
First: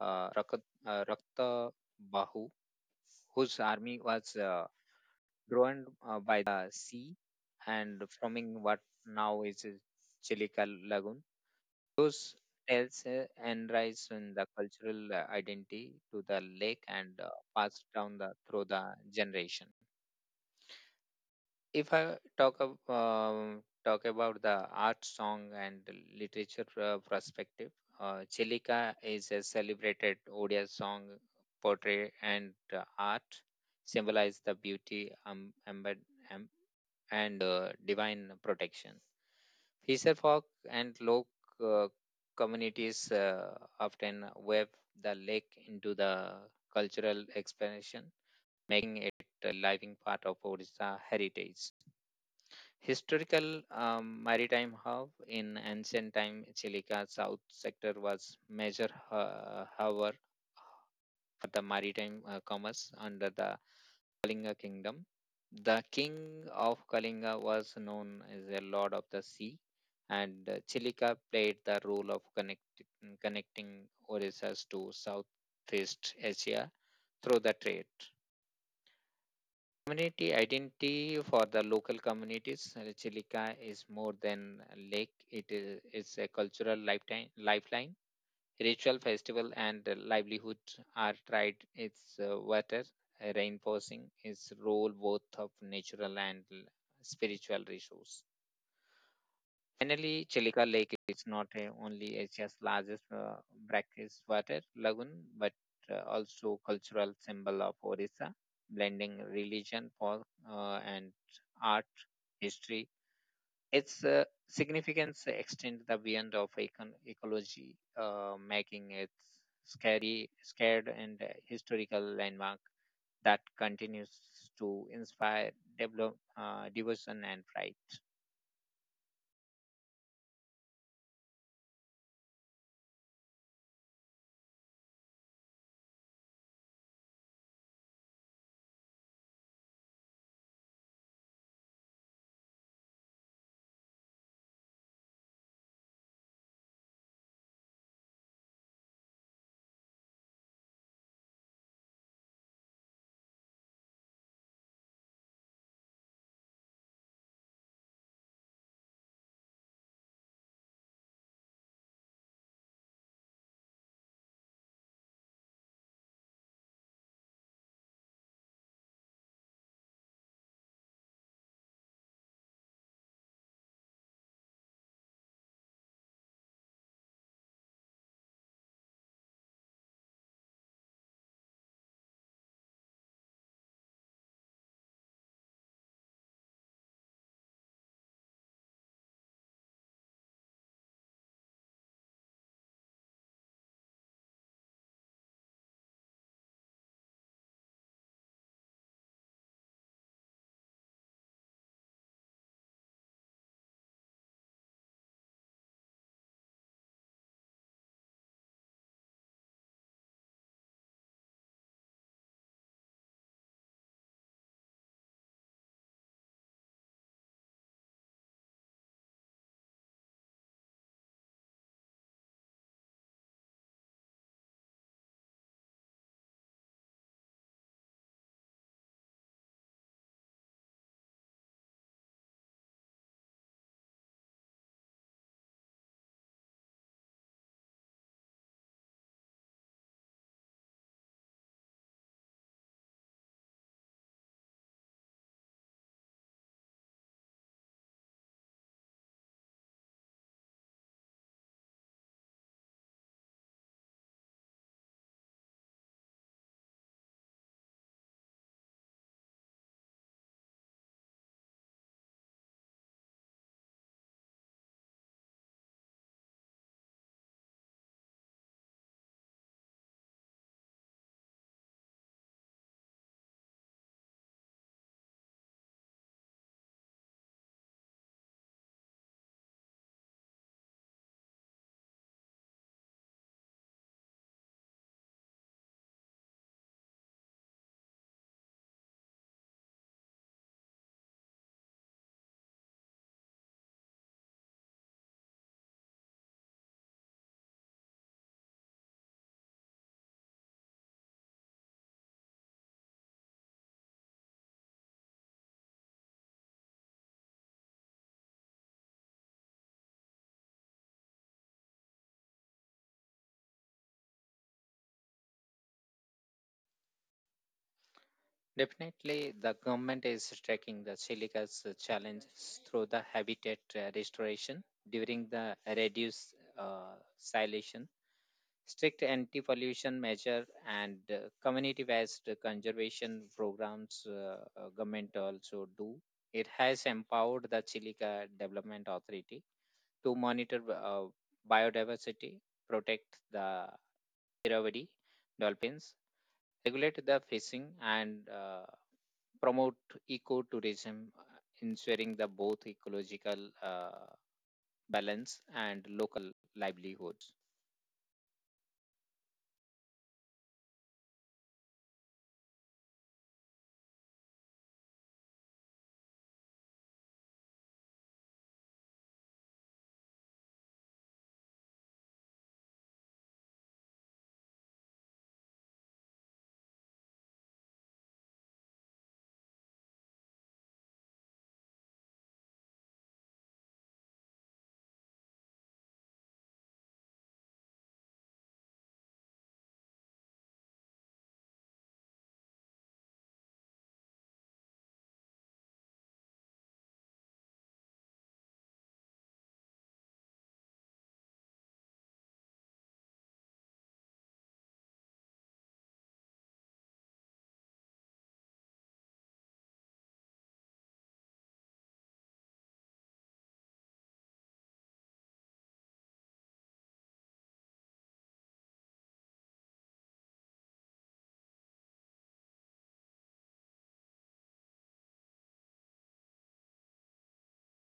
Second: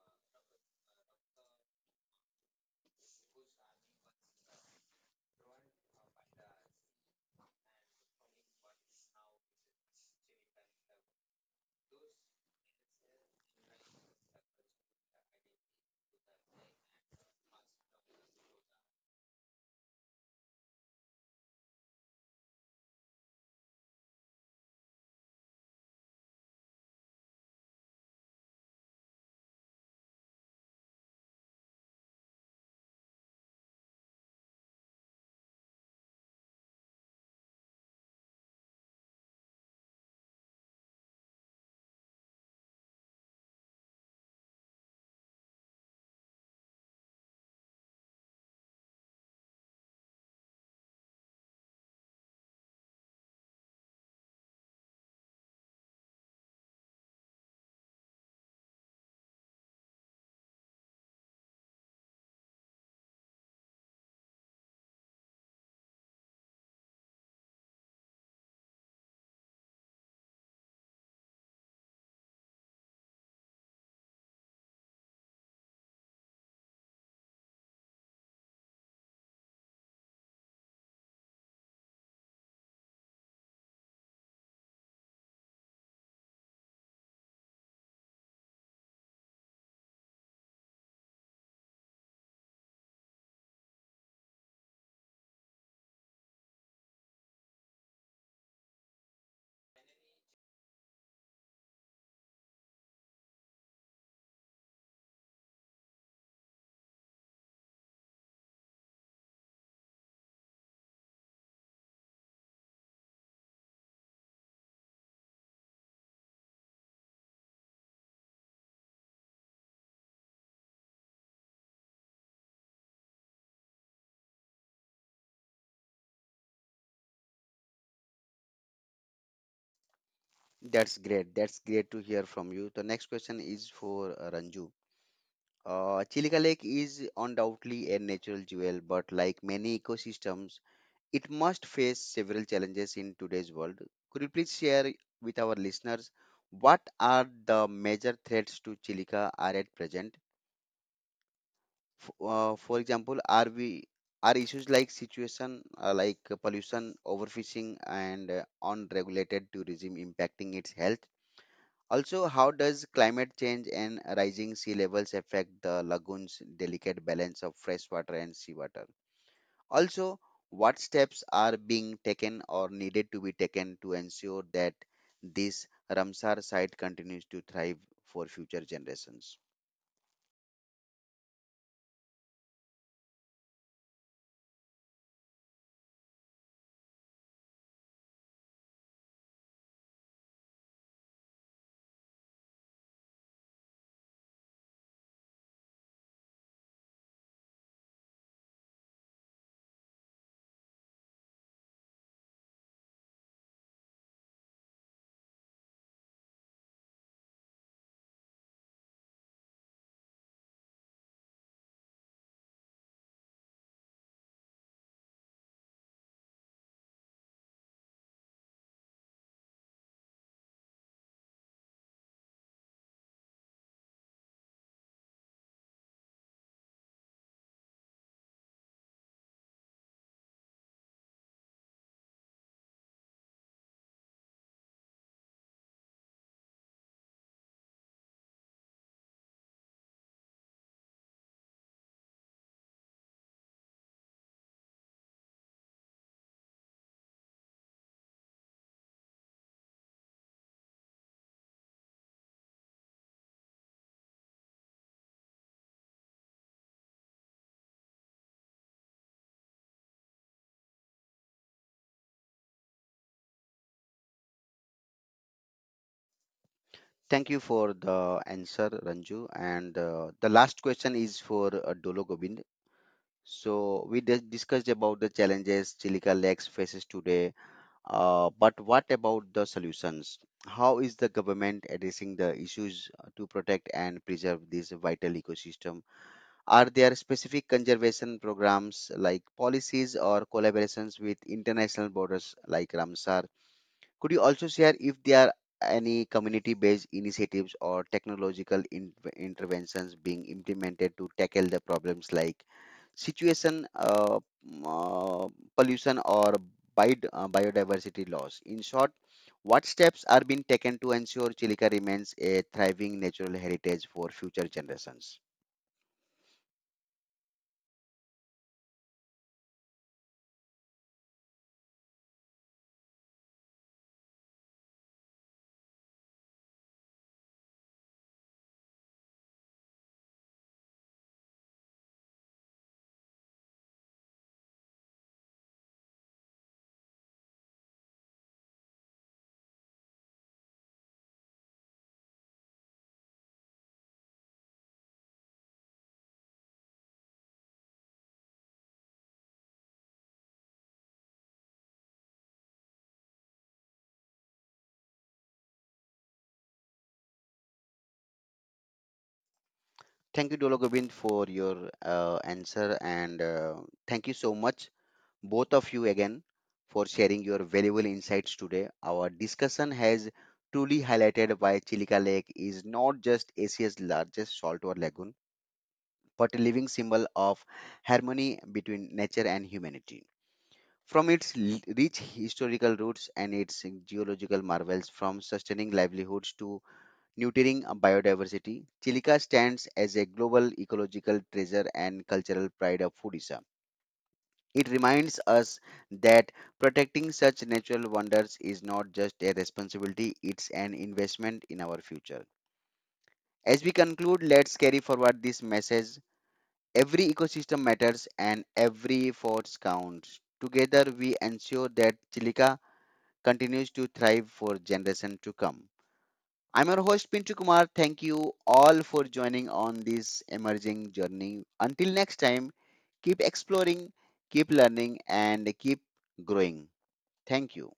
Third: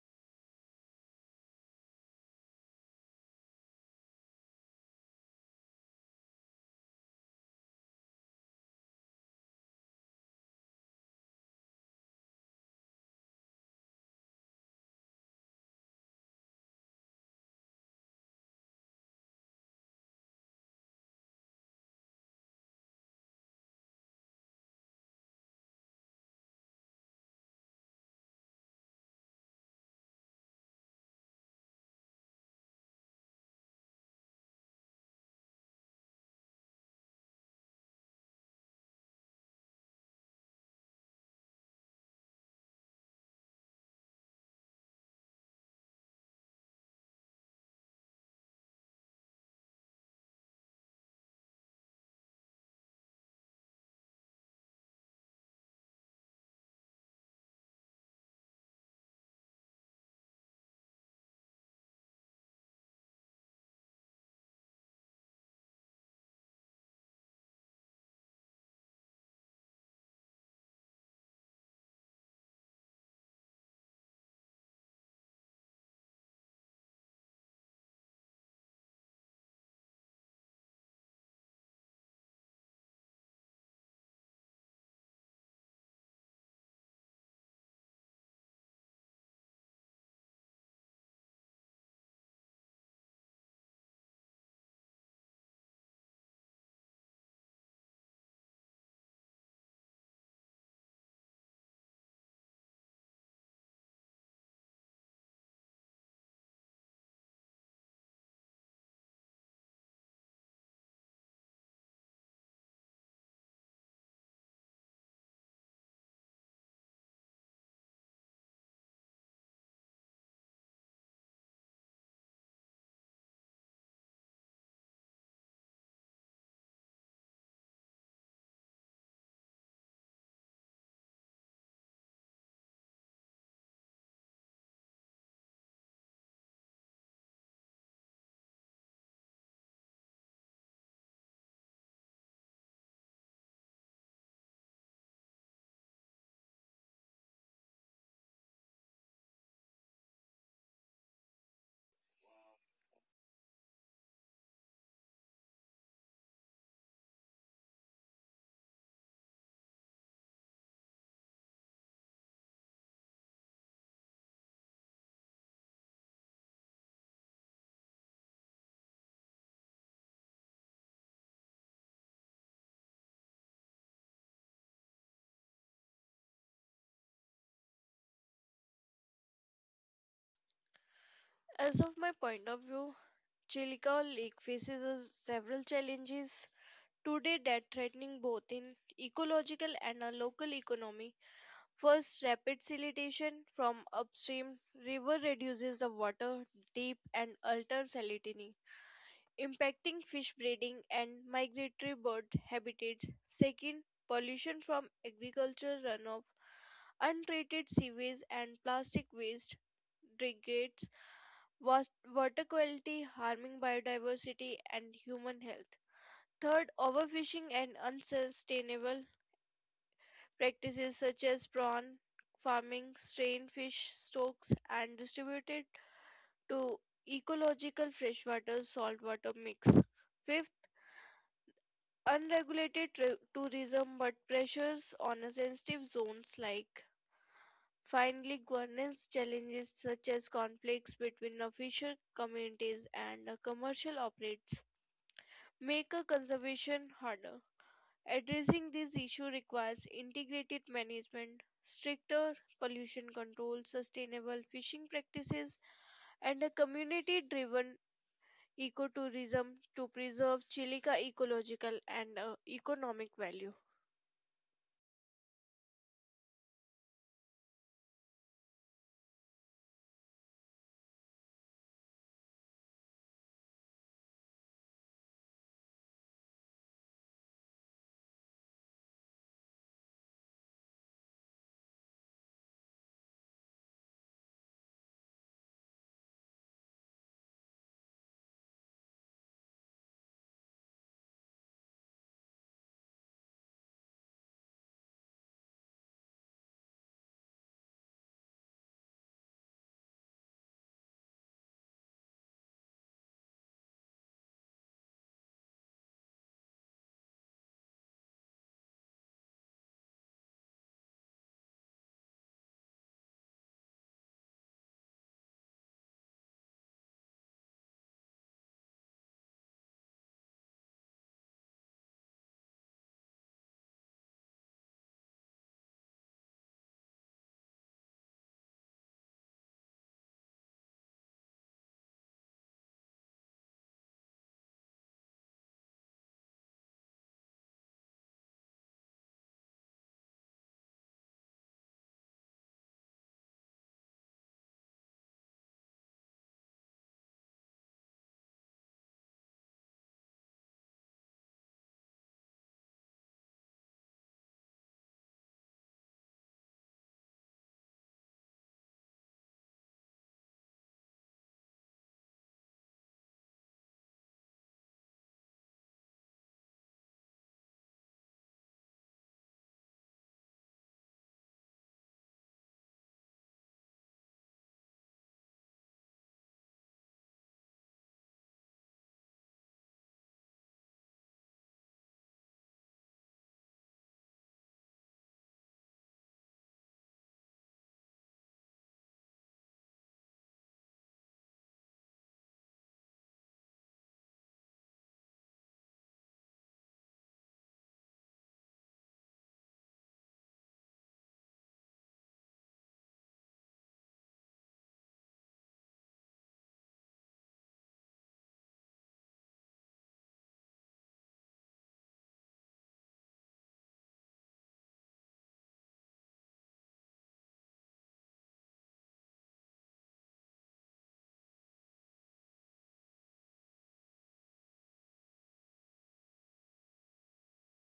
Speaker 3: Rakta Bahu, whose army was drowned by the sea and forming what now is Chilika Lagoon. Those tales enrise in the cultural identity to the lake and passed down the through the generation. If I talk about the art, song, and literature perspective, Chilika is a celebrated Odia song, poetry, and art symbolize the beauty, em- and divine protection. Fisher folk and Lok uh, communities often weave the lake into the cultural expansion, making it a living part of Odisha heritage. Historical maritime hub in ancient time, Chilika South sector was major harbor for the maritime commerce under the Kalinga kingdom. The king of Kalinga was known as a lord of the sea, and Chilika played the role of connecting Orissas to Southeast Asia through the trade. Community identity for the local communities. Chilika is more than a lake, it's a cultural lifeline. Ritual festival and livelihood are tried. Its water reinforcing its role both of natural and spiritual resource. Finally, Chilika Lake is not only Asia's largest brackish water lagoon, but also cultural symbol of Orissa, blending religion, folk, and art, history. Its significance extend the beyond of ecology, making it scared and historical landmark that continues to inspire devotion and pride.
Speaker 1: That's great. That's great to hear from you. The next question is for Ranju. Chilika Lake is undoubtedly a natural jewel, but like many ecosystems, it must face several challenges in today's world. Could you please share with our listeners what are the major threats to Chilica are at present? For example, are we are issues like situation like pollution, overfishing, and unregulated tourism impacting its health? Also, how does climate change and rising sea levels affect the lagoon's delicate balance of fresh water and seawater? Also, what steps are being taken or needed to be taken to ensure that this Ramsar site continues to thrive for future generations?
Speaker 2: As of my point of view, Chilika Lake faces several challenges today that threatening both in ecological and a local economy. First, rapid siltation from upstream river reduces the water depth and alters salinity, impacting fish breeding and migratory bird habitats. Second, pollution from agricultural runoff, untreated sewage and plastic waste degrades was- water quality, harming biodiversity and human health. Third, overfishing and unsustainable practices such as prawn farming, strain fish stocks, and distributed to ecological freshwater saltwater mix. Fifth, unregulated tourism but pressures on a sensitive zones like finally governance challenges such as conflicts between official communities and commercial operates make a conservation harder, addressing this issue requires integrated management, stricter pollution control, sustainable fishing practices and a community driven ecotourism to preserve chilica ecological and economic value.
Speaker 1: Thank you for the answer, Ranju. And the last question is for Dolo Gobind. So we discussed about the challenges Chilika Lakes faces today, but what about the solutions? How is the government addressing the issues to protect and preserve this vital ecosystem? Are there specific conservation programs like policies or collaborations with international borders like Ramsar? Could you also share if there are any community based initiatives or technological interventions being implemented to tackle the problems like situation, m- uh, pollution, or biodiversity loss? In short, what steps are being taken to ensure Chilica remains a thriving natural heritage for future generations?
Speaker 3: Definitely, the government is tracking the silica's challenges through the habitat restoration during the reduced silation, strict anti-pollution measure, and community-based conservation programs. Government also do. It has empowered the Chilika Development Authority to monitor biodiversity, protect the Irrawaddy dolphins, regulate the fishing, and promote ecotourism, ensuring the both ecological balance and local livelihoods.
Speaker 1: Thank you, Dolo Gobind, for your answer, and thank you so much, both of you, again, for sharing your valuable insights today. Our discussion has truly highlighted why Chilika Lake is not just Asia's largest saltwater lagoon, but a living symbol of harmony between nature and humanity. From its rich historical roots and its geological marvels, from sustaining livelihoods to nurturing a biodiversity, Chilika stands as a global ecological treasure and cultural pride of Odisha. It reminds us that protecting such natural wonders is not just a responsibility, it's an investment in our future. As we conclude, let's carry forward this message. Every ecosystem matters and every effort counts. Together, we ensure that Chilika continues to thrive for generations to come. I'm your host Pintu Kumar. Thank you all for joining on this emerging journey. Until next time, keep exploring, keep learning, and keep growing. Thank you.